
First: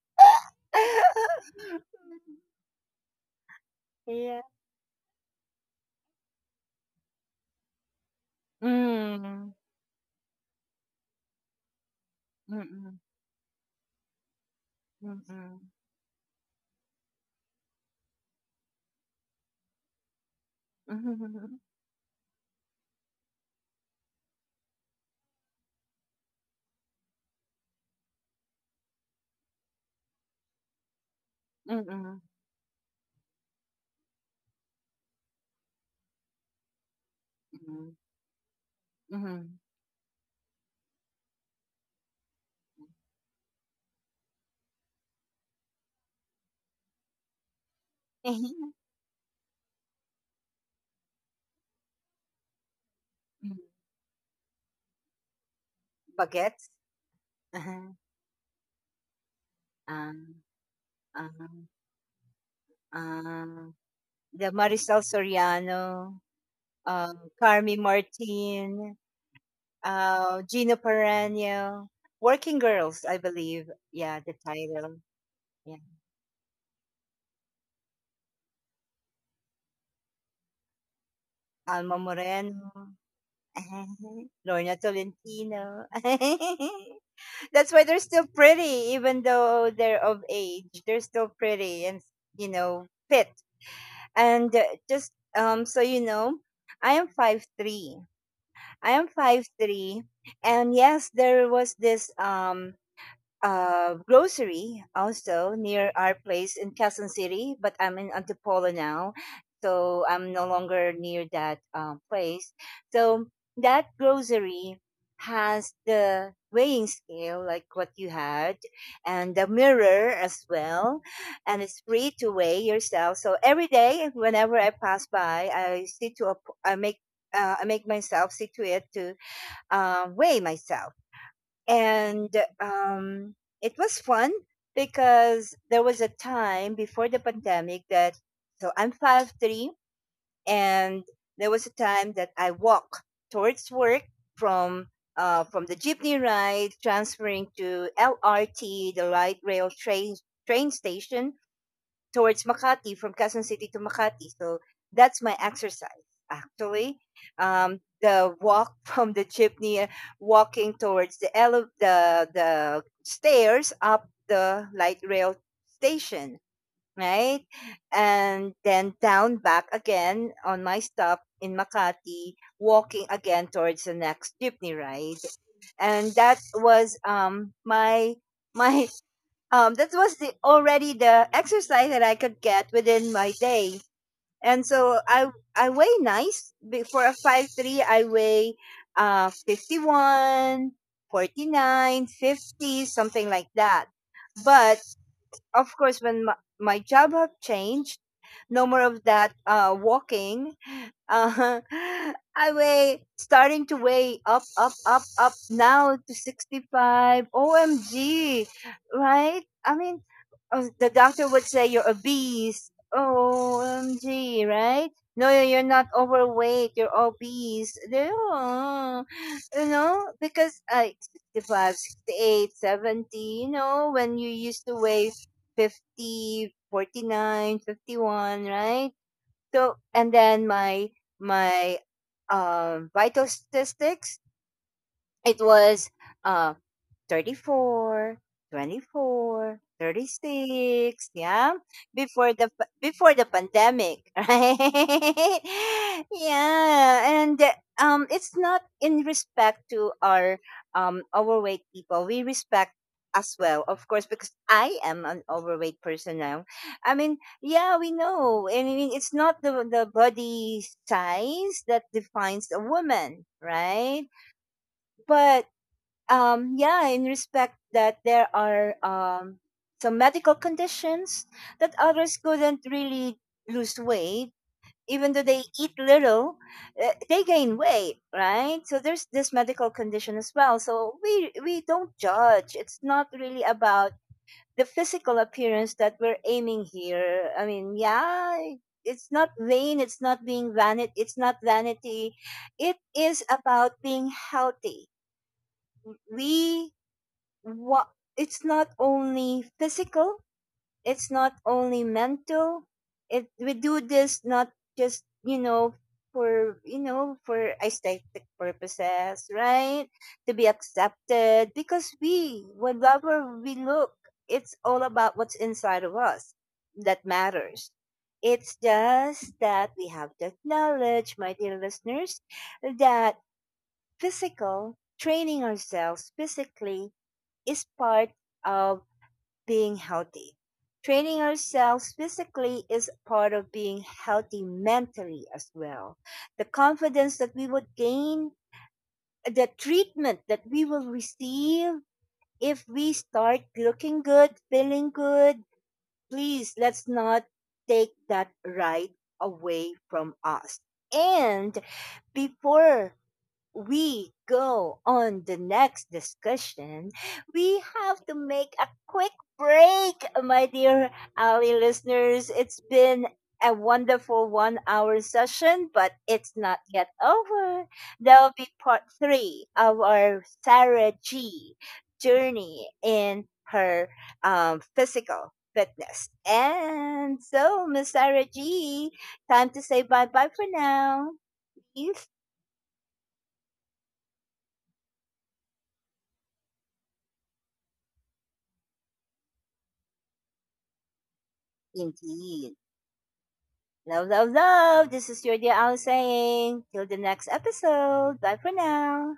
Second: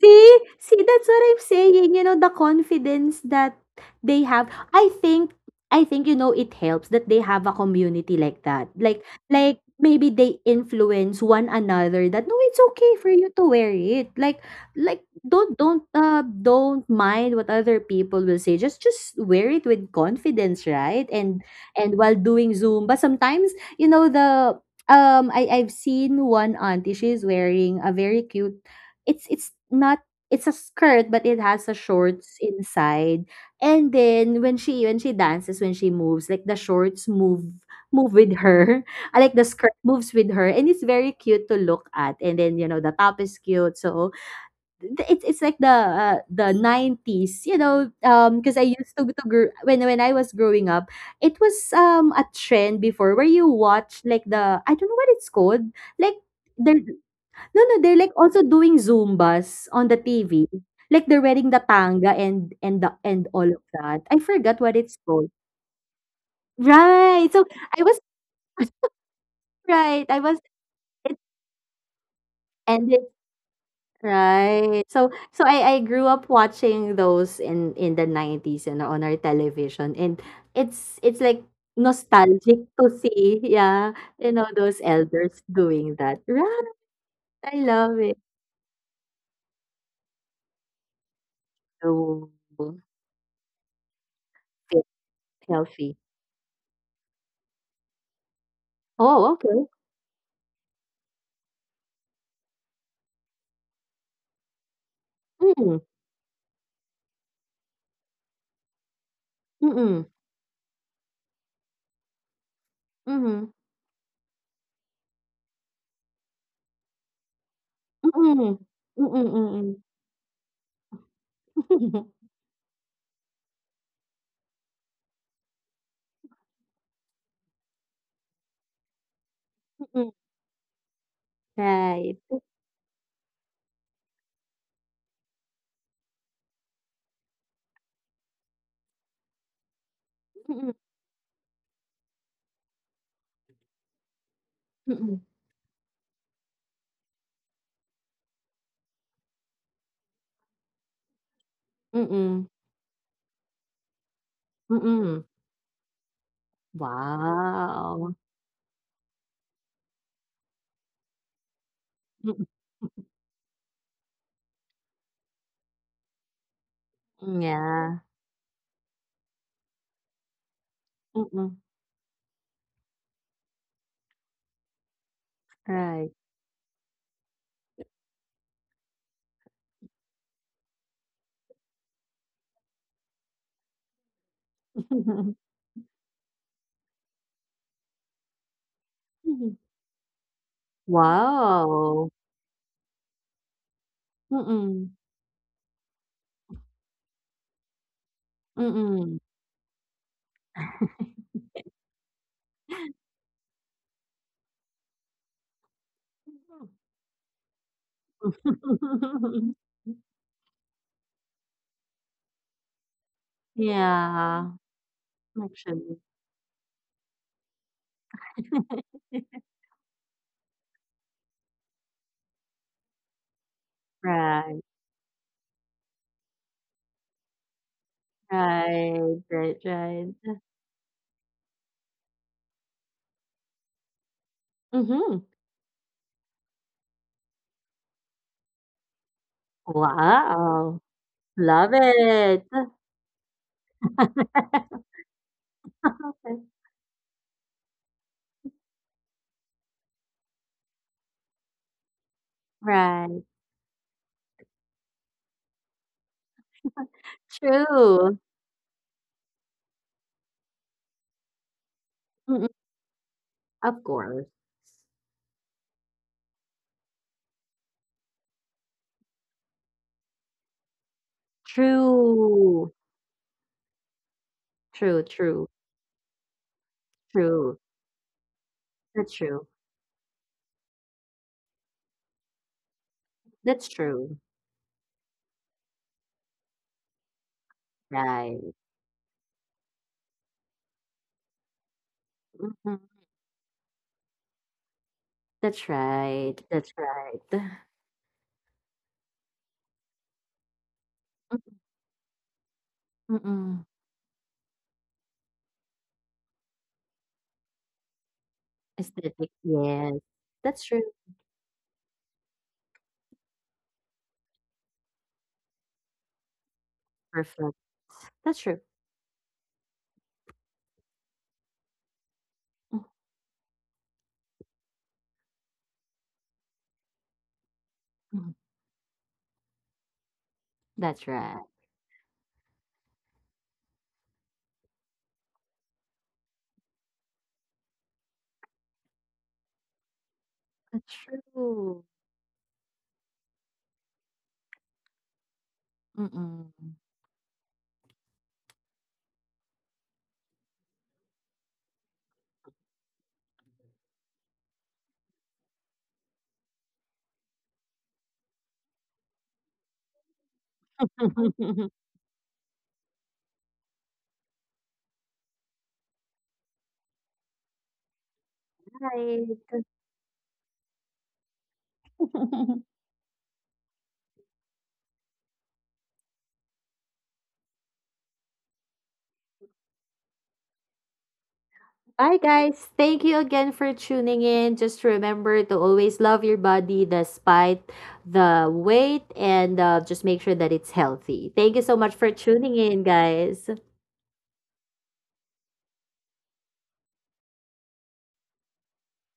B: See? See, that's what I'm saying. You know, the confidence that they
A: Yeah.
B: have. I think, you know, it helps that they have a community like that. Like,
A: Mm.
B: maybe they influence one another, that no, it's okay
A: Mm-mm.
B: for you to wear it. Like,
A: Mm-mm.
B: don't mind what other people will say. Just, wear it with confidence, right? And
A: *laughs*
B: while doing Zumba, sometimes, you know, the, I I've seen one auntie, she's wearing a very cute, it's not, it's a skirt, but it has a
A: Mm-mm.
B: shorts inside. And then when she dances, when she moves, like the shorts move,
A: Mm-mm.
B: with her. *laughs* I like, the
A: Mhm.
B: skirt moves with her, and it's very cute to look at. And then, you know, the top is cute. So it's like the 90s, you know, because I
A: *laughs*
B: used to when I was growing up, it was a trend before, where you
A: Mhm.
B: watch like the, I don't know what it's called. Like,
A: Bagets?
B: there, no,
A: Uh-huh.
B: they're like also doing Zumbas on the
A: Um,
B: TV. Like they're wearing the
A: um,
B: tanga and the and all of
A: um,
B: that. I
A: the
B: forgot what
A: Marisol
B: it's called.
A: Soriano,
B: Right. So
A: Carmi
B: I was
A: Martin,
B: right. I was
A: Gino
B: It
A: Paranio, Working Girls,
B: ended,
A: I believe. Yeah, the
B: right.
A: title.
B: So
A: Yeah.
B: I grew up watching those in the nineties and on our television, and it's like
A: Alma
B: nostalgic to
A: Moreno,
B: see, yeah,
A: *laughs*
B: you know,
A: Lorna
B: those elders
A: Tolentino.
B: doing that. Right.
A: *laughs*
B: I
A: That's why they're
B: love it.
A: still pretty, even though they're of age. They're still pretty and,
B: Oh,
A: you know, fit. And
B: fit,
A: just so you
B: healthy.
A: know, I am 5'3". I am
B: Oh,
A: five
B: okay.
A: three, and yes, there was this grocery also
B: Mm,
A: near our place in Quezon City, but I'm in Antipolo now, so
B: mm-mm.
A: I'm no longer near that place. So
B: Mhm,
A: that grocery has the weighing scale like what you had
B: mm. Mm,
A: and the
B: mm.
A: mirror as well and it's
B: Mm,
A: free
B: *laughs*
A: to weigh yourself so every day whenever I pass by I make myself see to it to weigh myself and
B: right.
A: um, it was fun because there was a time before the pandemic that so I'm 5'3",
B: Mm,
A: and there was a time that I walk towards work from
B: mm,
A: from the jeepney ride, transferring to LRT, the light rail train station,
B: mm,
A: towards
B: mm.
A: Makati from Quezon City to Makati. So that's
B: Mm.
A: my exercise actually.
B: Wow.
A: The walk *laughs* from the chimney, walking towards the
B: Mm,
A: the stairs up the light rail station,
B: mm,
A: right,
B: yeah.
A: and then down back again on my stop in
B: Mm,
A: Makati, walking again towards the next jeepney ride,
B: right.
A: and that was my *laughs* my that was the already the exercise that I could get within my day. And so
B: *laughs*
A: I weigh nice. For a 5'3" I weigh 51, 49,
B: Wow.
A: 50, something like that. But
B: Mm,
A: of course, when my job have changed, no more of
B: mm.
A: that walking. Huh. *laughs* I weigh starting to weigh up, up, up, up now to 65. OMG, right?
B: *laughs*
A: I mean, the doctor would say you're obese. OMG,
B: Yeah,
A: right? Are not
B: actually.
A: overweight. You're obese. They- oh, you know, because 65, 68, 70. You know, when you used
B: Right,
A: to weigh 50, 49, 51, right?
B: right, right,
A: So
B: right.
A: and then my vital statistics
B: Mhm.
A: it was uh 34, 24, thirty
B: Wow.
A: six. Yeah?
B: Love
A: Before
B: it.
A: before the pandemic, *laughs*
B: *laughs*
A: right? Yeah, and it's not in respect to our overweight people. We respect
B: Right.
A: as well, of course, because I am an overweight person now. I mean, yeah, we
B: True.
A: know. And I mean, it's not the the body size that
B: Mm,
A: defines a woman,
B: of
A: right?
B: course.
A: But yeah in respect that there are some medical conditions that others couldn't
B: True.
A: really lose weight
B: True,
A: even though they
B: true,
A: eat little they
B: true.
A: gain weight right so there's
B: That's
A: this
B: true.
A: medical condition as well so we don't judge it's not really
B: That's
A: about
B: true.
A: the physical appearance that we're aiming here I mean yeah
B: Right.
A: it's not vain it's not being vanity it's not vanity
B: Mhm.
A: it is about being healthy
B: That's right.
A: we
B: That's right.
A: what it's not only physical it's not
B: *sighs*
A: only mental
B: Mm,
A: it we
B: mm-mm.
A: do this not just you know for aesthetic purposes
B: Aesthetic.
A: right
B: Yes.
A: to be
B: That's true.
A: accepted because we whatever we look it's all about what's inside of us that
B: Perfect.
A: matters
B: That's
A: it's
B: true.
A: just that we have to acknowledge my dear listeners that physical training ourselves physically is part
B: Mm-mm.
A: of being healthy.
B: That's
A: Training
B: right.
A: ourselves physically is part of being healthy mentally as well. The confidence that we would gain, the treatment that we
B: That's
A: will receive
B: true.
A: if we start looking good, feeling good, please
B: Mm-mm.
A: let's not take that right away from us. And before we go on the next discussion, we have to make a quick break, my dear Ali
B: *laughs*
A: listeners. It's been a wonderful 1 hour session, but it's not yet over. There'll be part
B: Right.
A: 3 of our Sarah G journey
B: *laughs*
A: in her physical fitness. And so, Miss Sarah G, time to say bye bye for now. Peace
B: Bye, guys. Thank you again for tuning in. Just remember to always love your body despite the weight, and just make sure that it's healthy. Thank you so much for
A: indeed.
B: tuning in, guys.
A: Love, love, love. This is your dear Al saying. Till the next episode. Bye for now.